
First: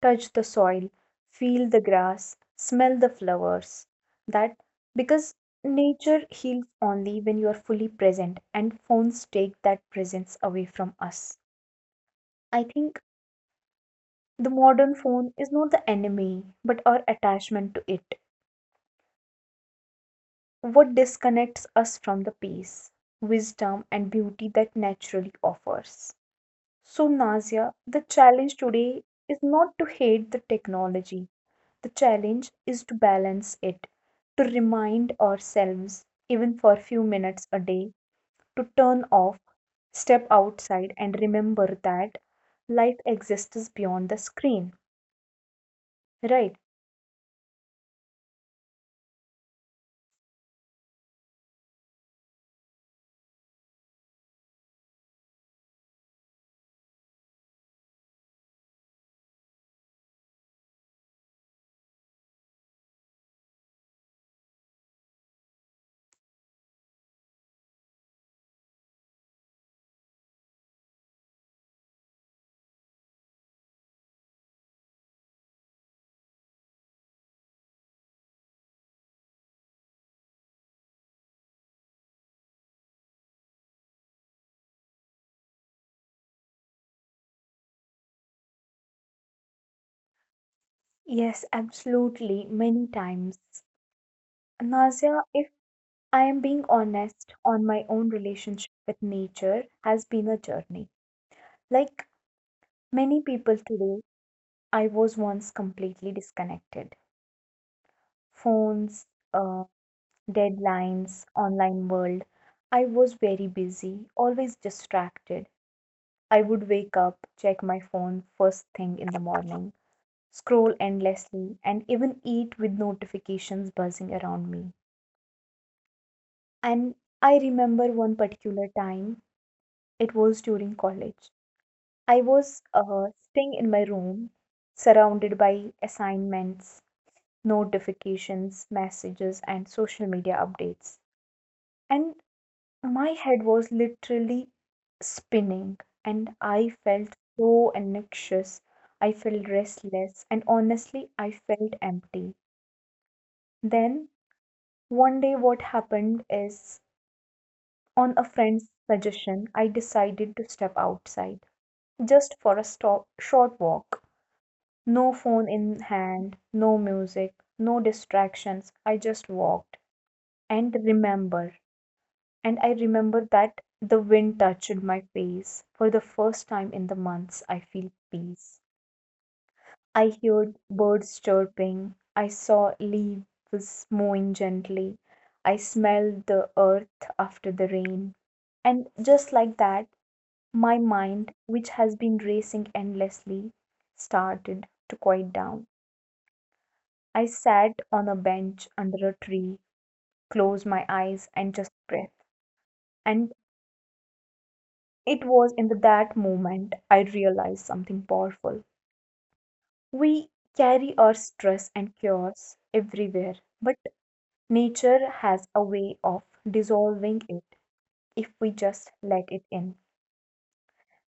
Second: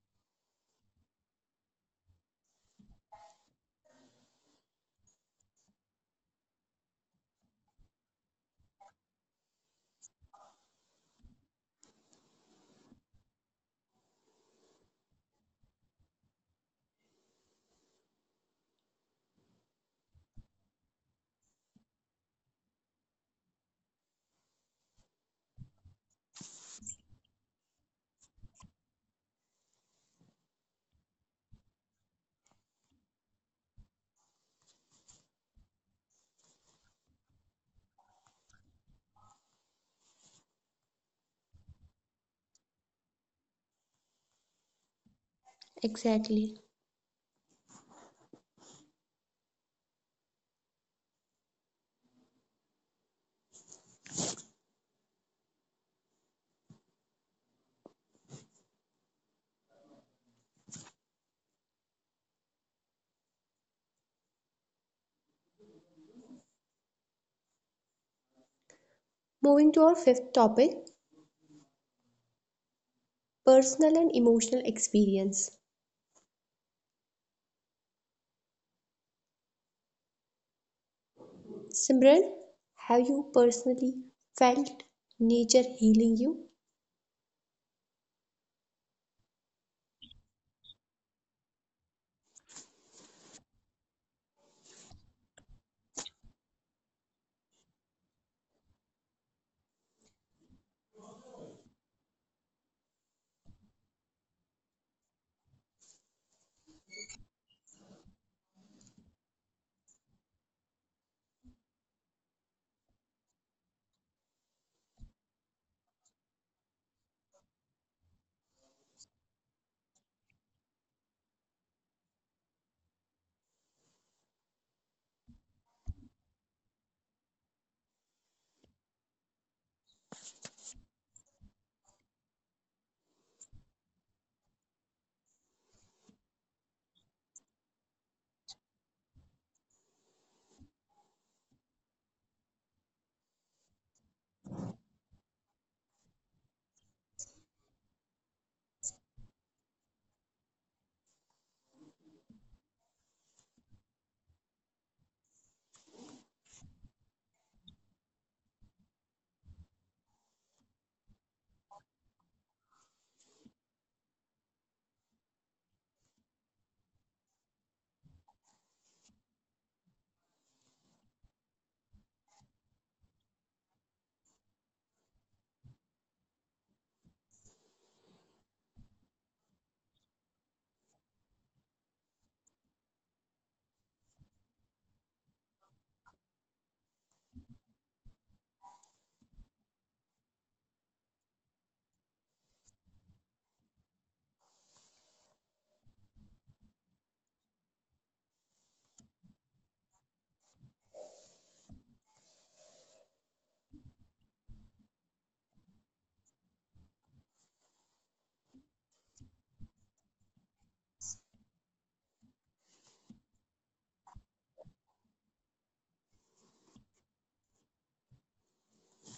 Touch the soil, feel the grass, smell the flowers. That because nature heals only when you are fully present, and phones take that presence away from us. I think the modern phone is not the enemy, but our attachment to it. What disconnects us from the peace, wisdom, and beauty that naturally offers. So, Nazia, the challenge today is not to hate the technology. The challenge is to balance it, to remind ourselves, even for a few minutes a day, to turn off, step outside, and remember that life exists beyond the screen. Right? Exactly. Moving to our fifth topic, personal and emotional experience. Simran, have you personally felt nature healing you? Yes, absolutely. Many times. Nazia, if I am being honest on my own relationship with nature, has been a journey. Like many people today, I was once completely disconnected. Phones, uh, deadlines, online world. I was very busy, always distracted. I would wake up, check my phone first thing in the morning, scroll endlessly, and even eat with notifications buzzing around me. And I remember one particular time, it was during college. I was staying in my room, surrounded by assignments, notifications, messages, and social media updates. And my head was literally spinning, and I felt so anxious. I felt restless, and honestly, I felt empty. Then, one day, what happened is on a friend's suggestion, I decided to step outside just for a short walk. No phone in hand, no music, no distractions. I just walked and remembered and I remember that the wind touched my face. For the first time in the months, I feel peace. I heard birds chirping. I saw leaves moving gently. I smelled the earth after the rain. And just like that, my mind, which has been racing endlessly, started to quiet down. I sat on a bench under a tree, closed my eyes, and just breathed. And it was that moment I realized something powerful. We carry our stress and chaos everywhere, but nature has a way of dissolving it if we just let it in.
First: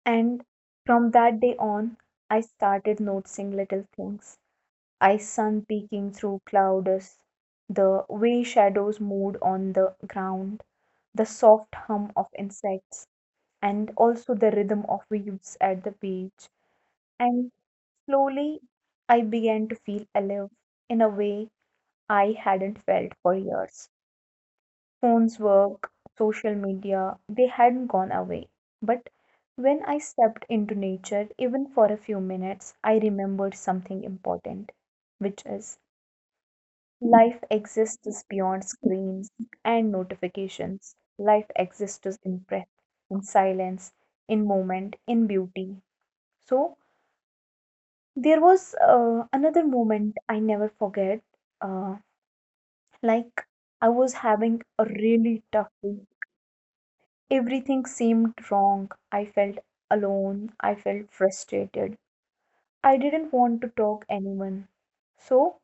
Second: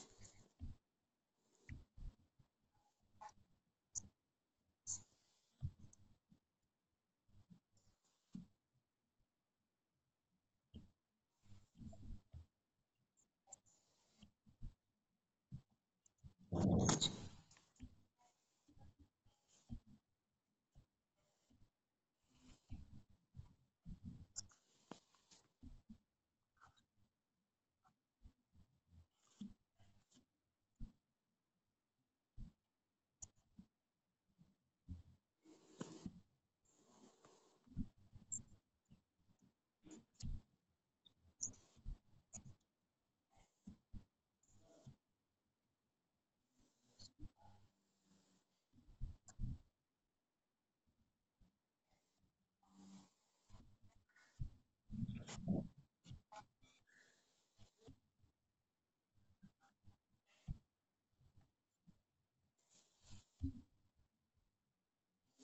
And from that day on, I started noticing little things. I sun peeking through clouds, the way shadows moved on the ground, the soft hum of insects, and also the rhythm of waves at the beach. And slowly, I began to feel alive in a way I hadn't felt for years. Phones, work, social media, they hadn't gone away. But when I stepped into nature, even for a few minutes, I remembered something important, which is life exists beyond screens and notifications. Life exists in breath, in silence, in moment, in beauty. So, there was another moment I never forget. Uh, like I was having a really tough day. Everything seemed wrong. I felt alone. I felt frustrated. I didn't want to talk anyone. So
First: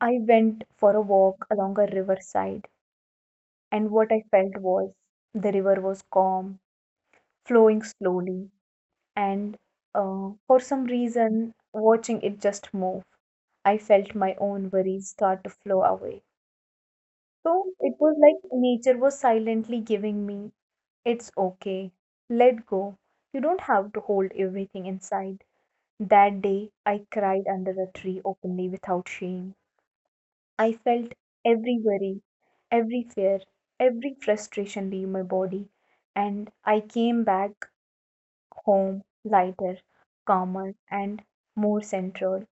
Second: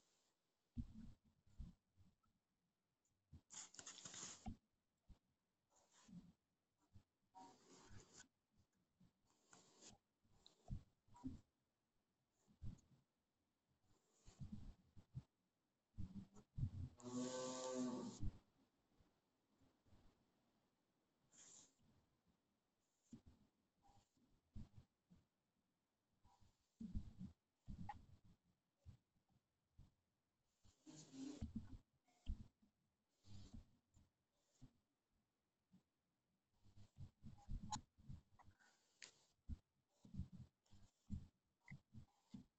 I went for a walk along a riverside, and what I felt was the river was calm, flowing slowly, and for some reason, watching it just move. I felt my own worries start to flow away. So it was like nature was silently giving me, it's okay, let go. You don't have to hold everything inside. That day, I cried under a tree openly without shame. I felt every worry, every fear, every frustration leave my body, and I came back home lighter, calmer, and more centered.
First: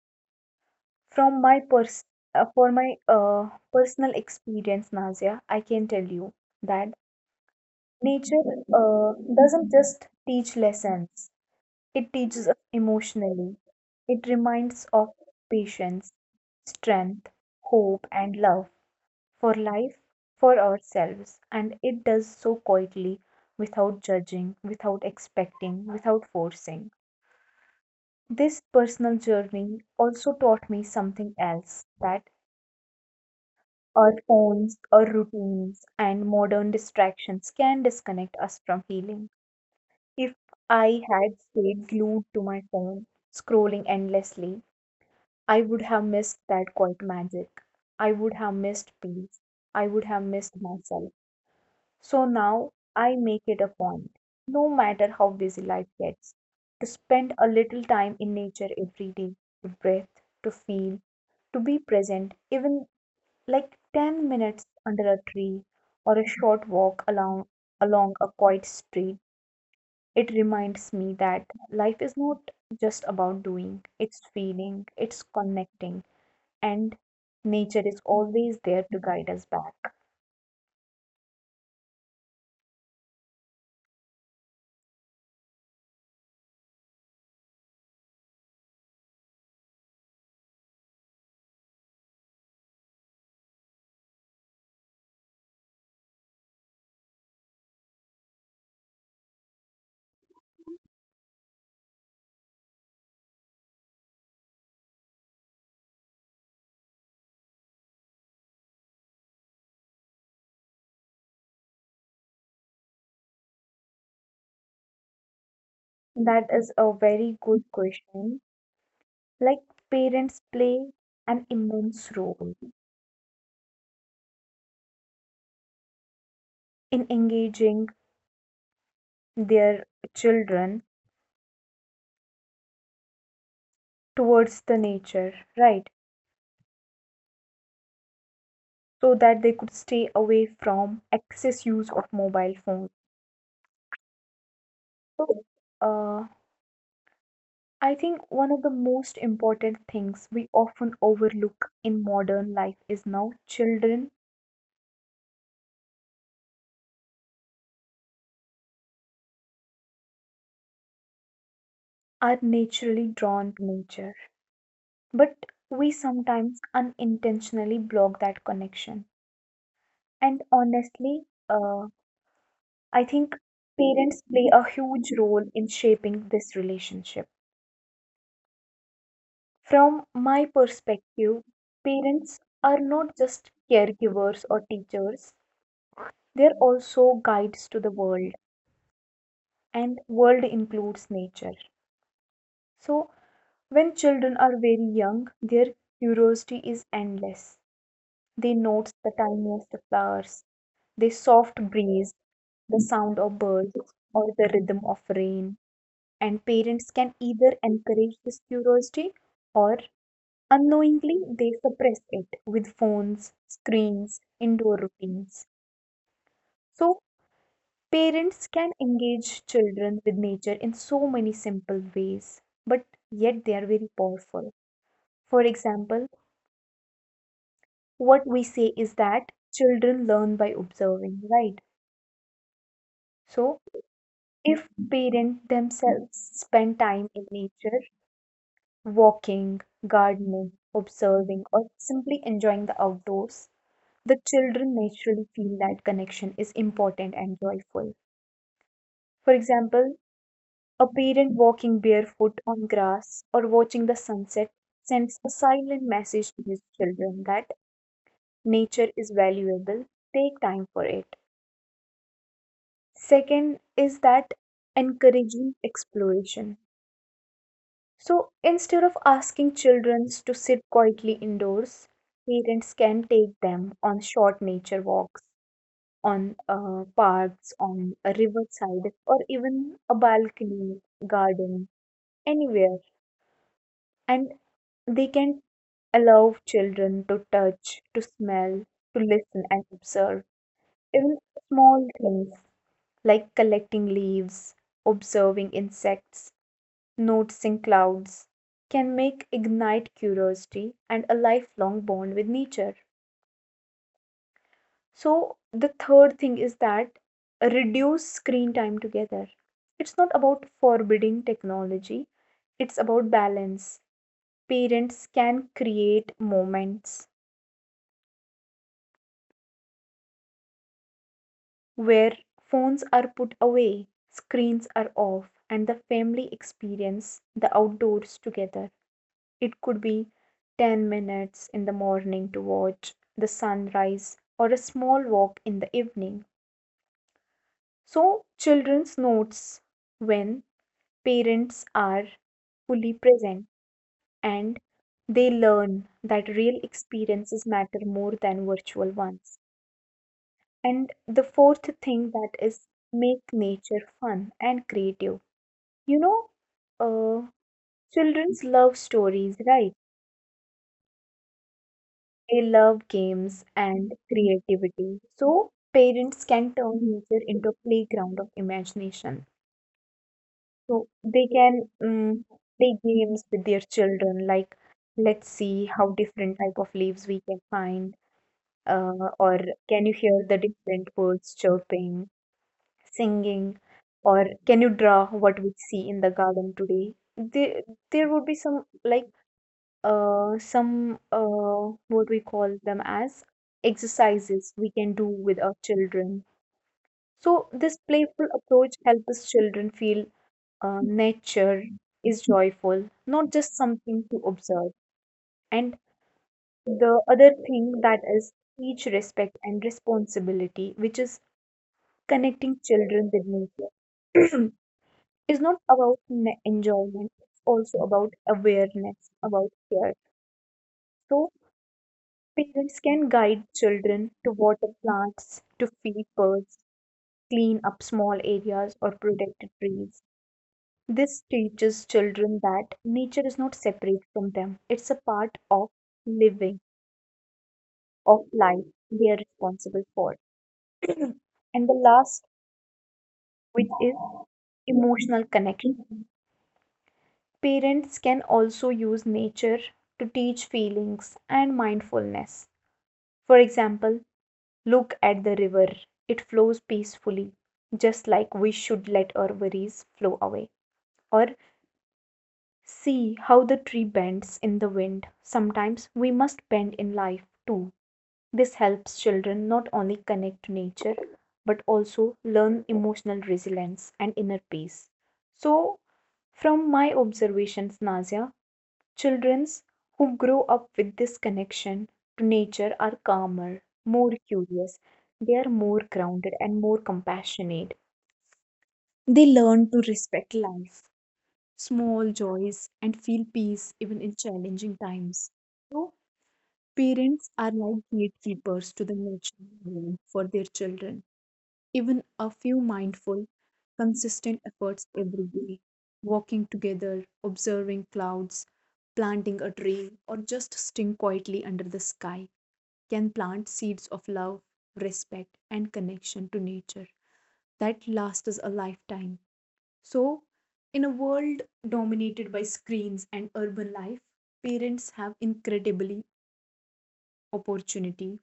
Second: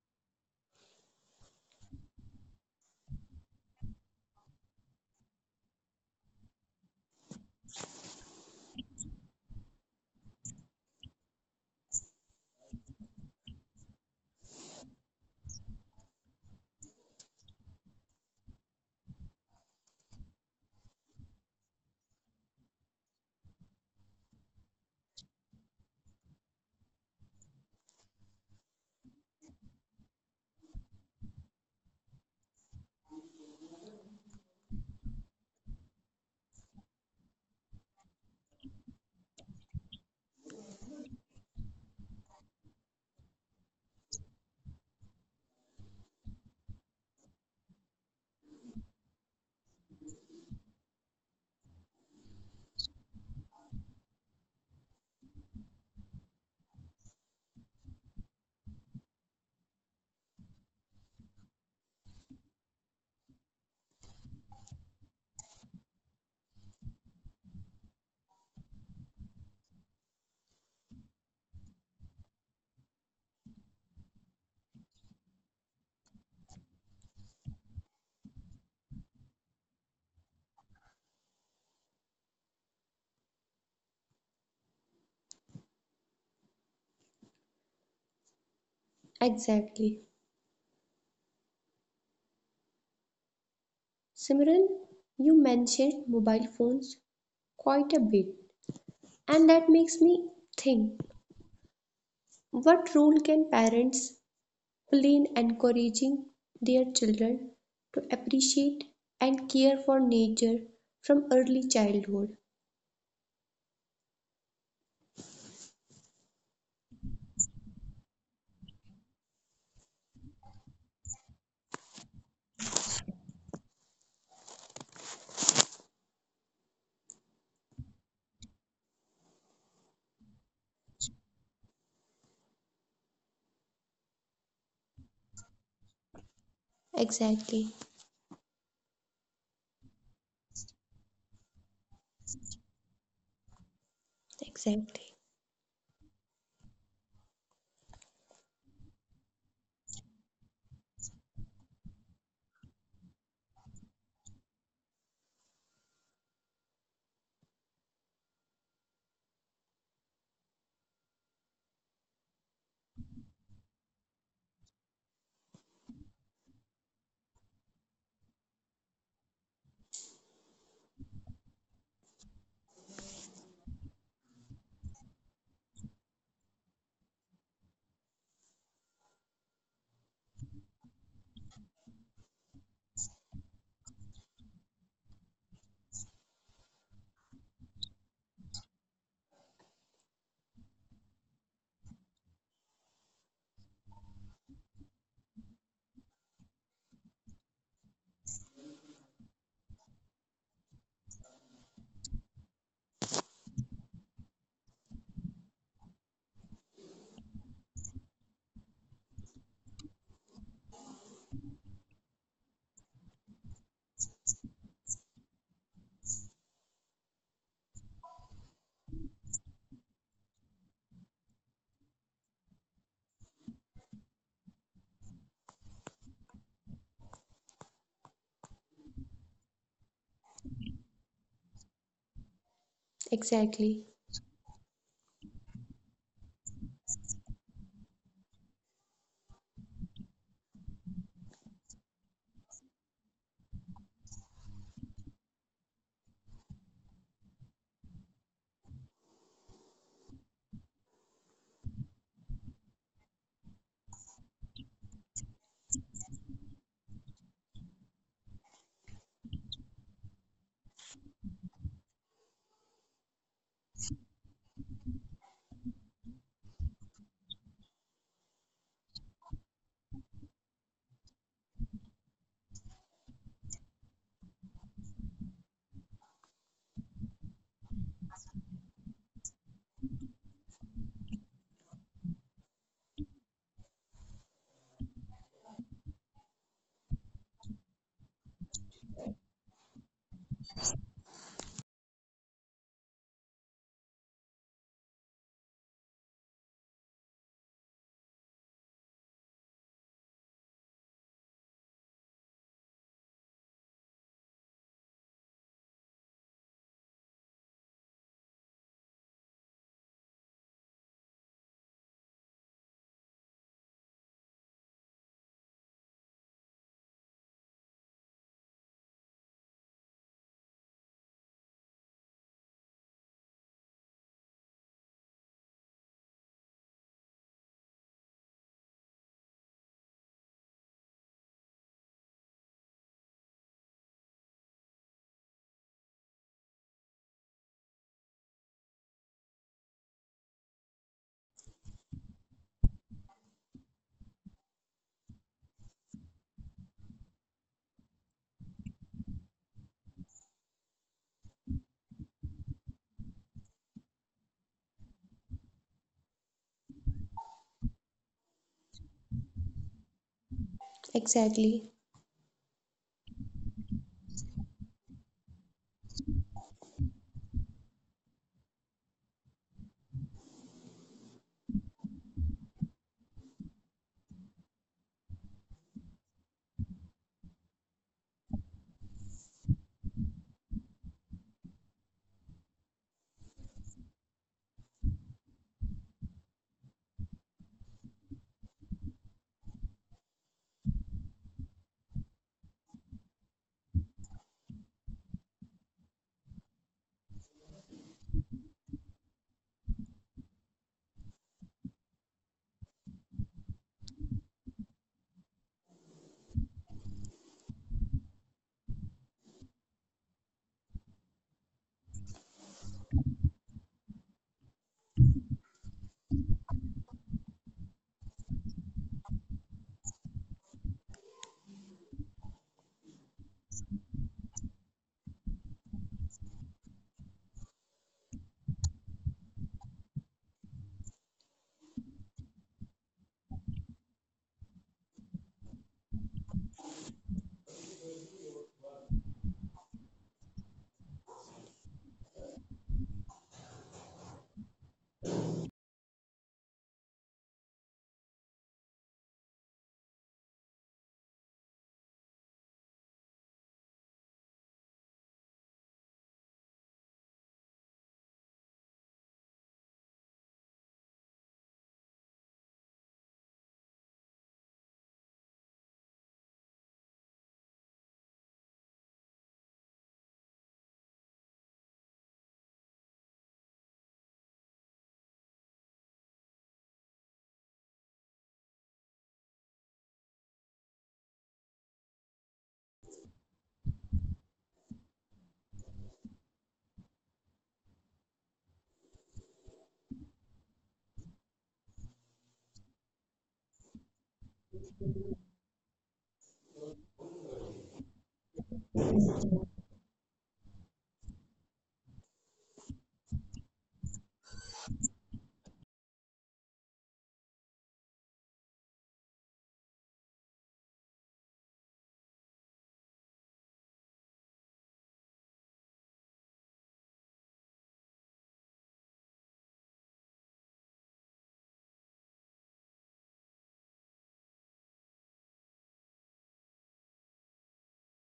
From my pers- for my personal experience, Nazia, I can tell you that nature doesn't just teach lessons, it teaches us emotionally. It reminds of patience, strength, hope, and love for life, for ourselves. And it does so quietly, without judging, without expecting, without forcing. This personal journey also taught me something else, that our phones, our routines, and modern distractions can disconnect us from healing. If I had stayed glued to my phone, scrolling endlessly, I would have missed that quiet magic. I would have missed peace. I would have missed myself. So now I make it a point, no matter how busy life gets, to spend a little time in nature every day, to breathe, to feel, to be present, even like 10 minutes under a tree or a short walk along a quiet street. It reminds me that life is not just about doing, it's feeling, it's connecting, and nature is always there to guide us back. Exactly. Simran, you mentioned mobile phones quite a bit, and that makes me think, what role can parents plain encouraging their children to appreciate and care for nature from early childhood. That is a very good question. Like, parents play an immense role in engaging their children towards the nature, right? Exactly, So that they could stay away from excess use of mobile phones. exactly, So, uh, I think one of the most important things we often overlook in modern life is now children are naturally drawn to nature, but we sometimes unintentionally block that connection. And honestly, uh, I think parents play a huge role in shaping this relationship. From my perspective, parents are not just caregivers or teachers, they're also guides to the world, and world includes nature. So, when children are very young, their curiosity is endless. They notice the tiniest flowers, the soft breeze, the sound of birds, or the rhythm of rain. And parents can either encourage this curiosity or unknowingly they suppress it with phones, screens, indoor routines. So, parents can engage children with nature in so many simple ways, but yet they are very powerful. For example, what we say is that children learn by observing, right? So, exactly, if parents themselves spend time in nature, walking, gardening, observing, or simply enjoying the outdoors, the children naturally feel that connection is important and joyful. For example, a parent walking barefoot on grass or watching the sunset sends a silent message to his children that nature is valuable, take time for it. Second is that encouraging exploration. So instead of asking children to sit quietly indoors, parents can take them on short nature walks, on parks, on a riverside, or even a balcony, garden, anywhere. And they can allow children to touch, to smell, to listen and observe. Even small things like collecting leaves, observing insects, noticing clouds can make ignite curiosity and a lifelong bond with nature. So the third thing is that reduce screen time together. It's not about forbidding technology, it's about balance. Parents can create moments where phones are put away, screens are off, and the family experience the outdoors together. It could be 10 minutes in the morning to watch the sunrise or a small walk in the evening. So, children's notes when parents are fully present and they learn that real experiences matter more than virtual ones. And the fourth thing that is make nature fun and creative. You know, uh, children love stories, right? exactly. They love games and creativity. So parents can turn nature into a playground of imagination. So they can play games with their children, like let's see how different type of leaves we can find, uh, or can you hear the different birds chirping, singing, or can you draw what we see in the garden today? There would be some like some what we call them as exercises we can do with our children. So this playful approach helps children feel nature is joyful, not just something to observe. And the other thing that is teach respect and responsibility, which is connecting children with nature. is not about enjoyment, it's also about awareness, about care. So parents can guide children to water plants, to feed birds, clean up small areas, or protect trees. This teaches children that nature is not separate from them, it's a part of living, of life they are responsible for. And the last, which is emotional connection. Parents can also use nature to teach feelings and mindfulness. For example, look at the river. It flows peacefully, just like we should let our worries flow away. Or see how the tree bends in the wind. Sometimes we must bend in life too. This helps children not only connect to nature but also learn emotional resilience and inner peace. So, from my observations, Nazia, childrens who grow up with this connection to nature are calmer, more curious, they are more grounded and more compassionate. They learn to respect life, small joys, and feel peace even in challenging times. So, parents are like gatekeepers to the natural world for their children. Even a few mindful, consistent efforts every day, walking together, observing clouds, planting a tree, or just sitting quietly under the sky can plant seeds of love, respect, and connection to nature that lasts us a lifetime. So, in a world dominated by screens and urban life, parents have incredibly opportunity.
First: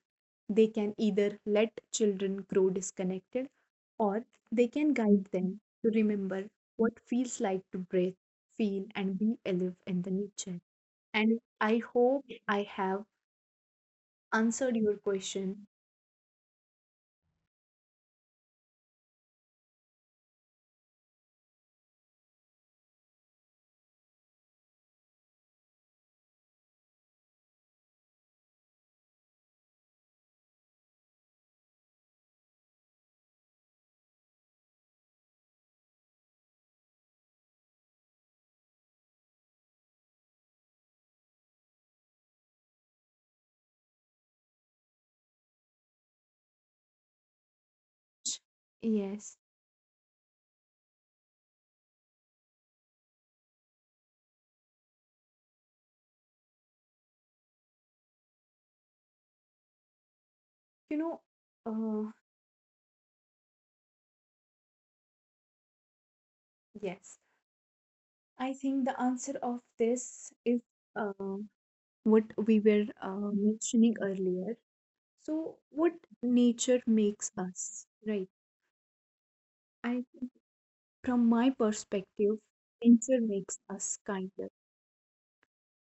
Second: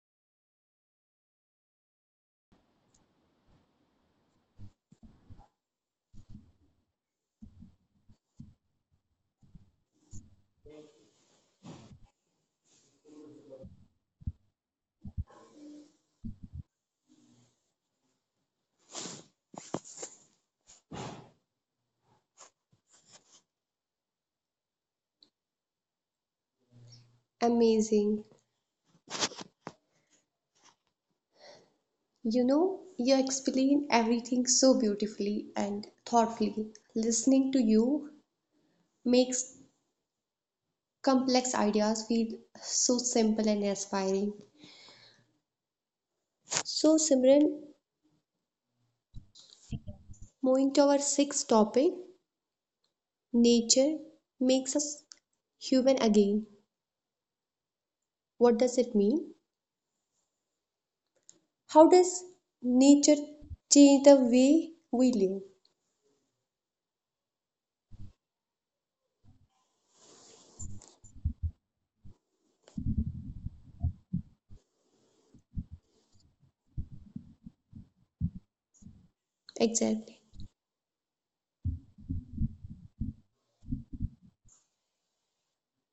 They can either let children grow disconnected or they can guide them to remember what feels like to breathe, feel, and be alive in the nature. And I hope I have answered your question. Amazing. You know, you explain everything so beautifully and thoughtfully. Listening to you makes complex ideas feel so simple and inspiring. So, Simran, Yes, moving to our sixth topic, nature makes us human again. What does it mean? you know, How uh, does nature change the way we live? yes, I think the answer of this is uh, what we were mentioning earlier. So, what nature makes us, right? I, Exactly. from my perspective, nature makes us kinder.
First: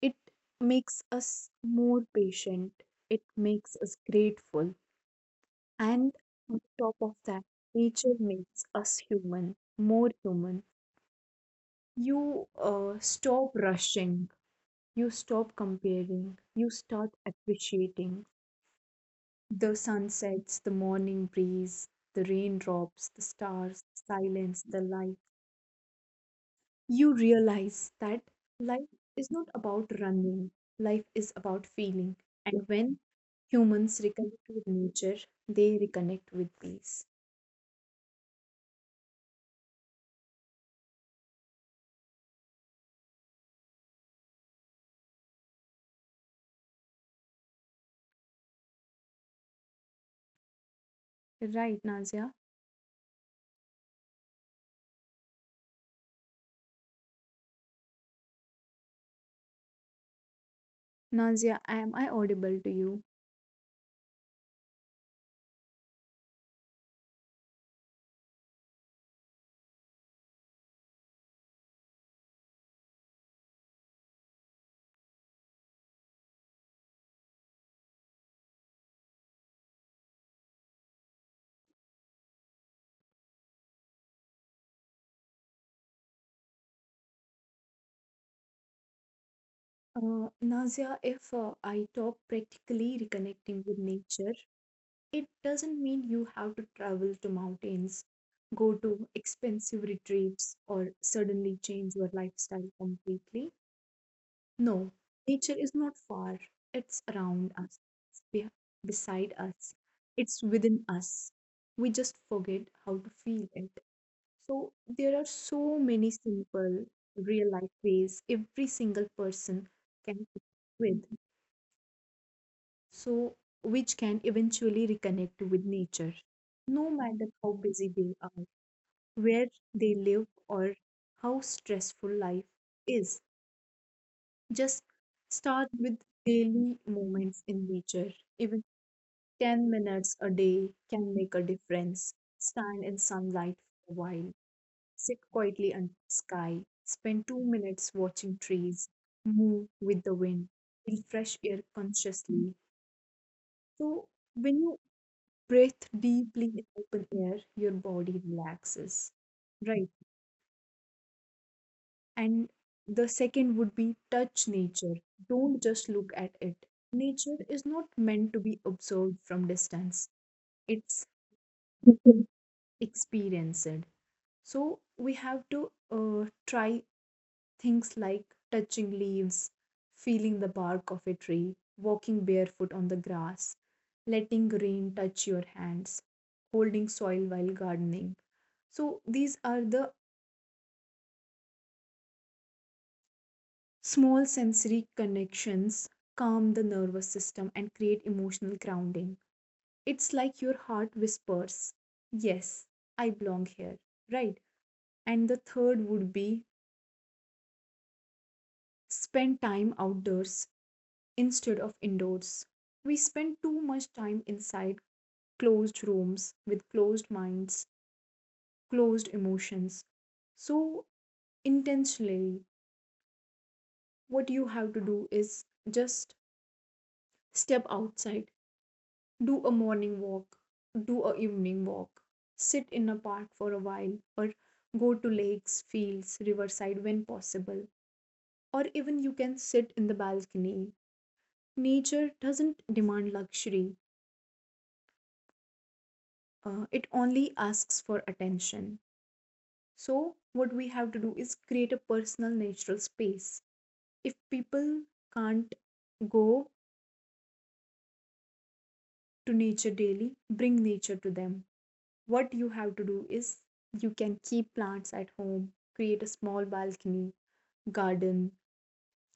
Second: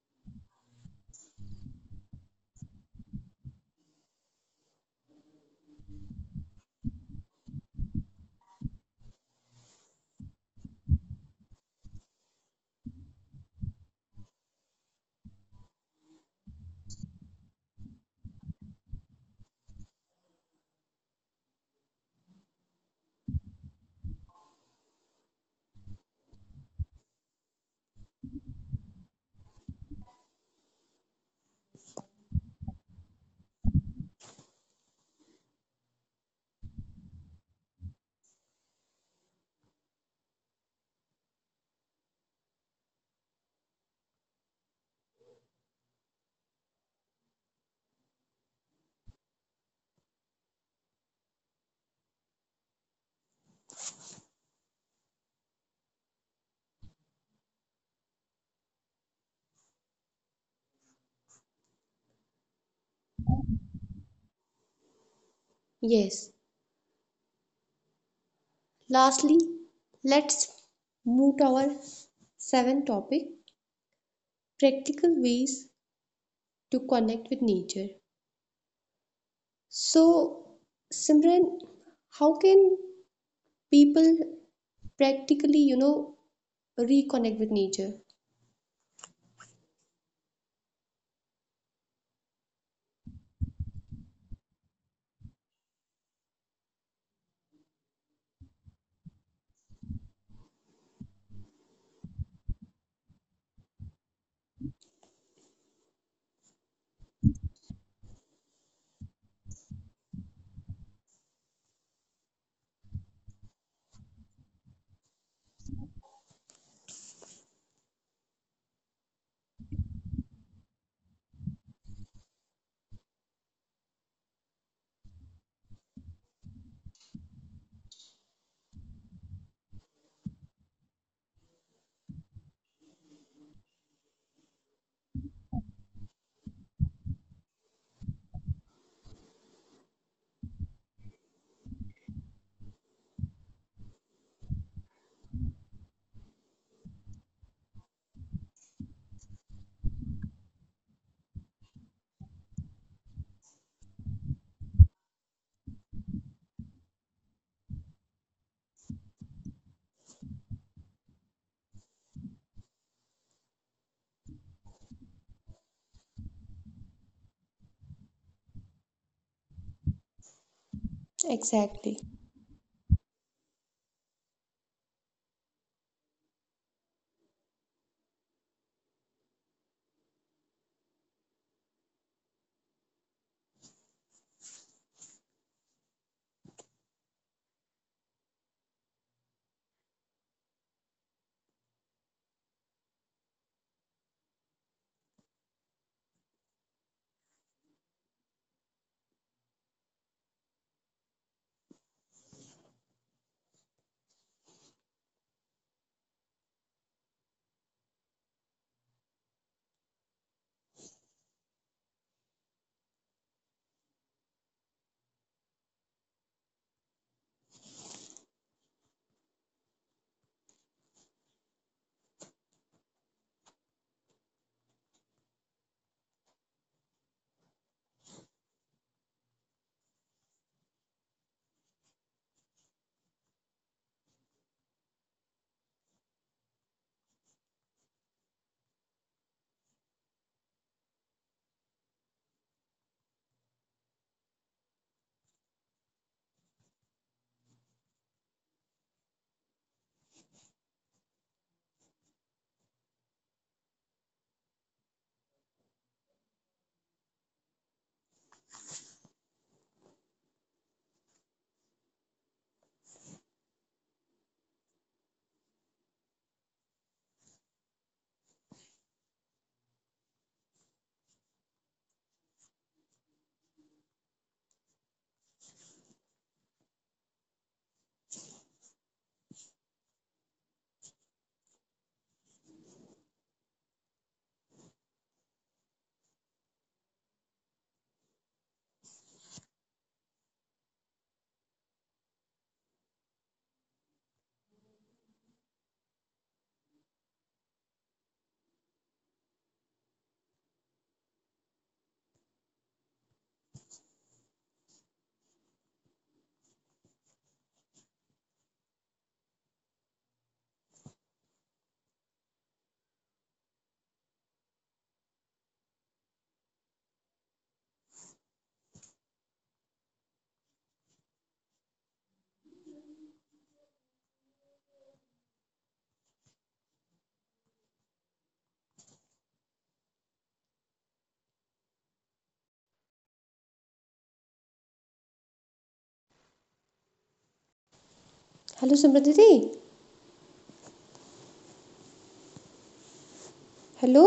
It makes us more patient, it makes us grateful, and on top of that, nature makes us human, more human. You stop rushing, you stop comparing, you start appreciating the sunsets, the morning breeze, the raindrops, the stars, silence, the light. You realize that life is not about running, life is about feeling. And when humans reconnect with nature, they reconnect with peace. Right, Nazia? Nazia, am I audible to you? Yes. Lastly, let's move to our seventh topic, practical ways to connect with nature. So, Simran, how can people practically, you know, reconnect with nature? Nazia, if I talk practically reconnecting with nature, it doesn't mean you have to travel to mountains, go to expensive retreats, or suddenly change your lifestyle completely. No, nature is not far. It's around us, it's be- beside us, it's within us. We just forget how to feel it. So, there are so many simple real life ways every single person can connect with, so which can eventually reconnect with nature. No matter how busy they are, where they live, or how stressful life is. Just start with daily moments in nature. Even 10 minutes a day can make a difference. Stand in sunlight for a while, sit quietly under the sky, spend 2 minutes watching trees, move with the wind, feel fresh air consciously. So, when you breathe deeply in open air, your body relaxes, right? And the second would be touch nature. Don't just look at it. Nature is not meant to be observed from distance, it's Exactly. Mhm. experienced. So we have to try things like touching leaves, feeling the bark of a tree, walking barefoot on the grass, letting rain touch your hands, holding soil while gardening. So these are the small sensory connections calm the nervous system and create emotional grounding. It's like your heart whispers, yes, I belong here, right? And the third would be spend time outdoors instead of indoors. We spend too much time inside closed rooms with closed minds, closed emotions. So, intentionally, what you have to do is just step outside, do a morning walk, do a evening walk, sit in a park for a while, or go to lakes, fields, riverside when possible, or even you can sit in the balcony. Nature doesn't demand luxury, it only asks for attention. So, what we have to do is create a personal natural space. If people can't go to nature daily, bring nature to them. What you have to do is you can keep plants at home, create a small balcony garden. Hello, Simran Didi. Hello.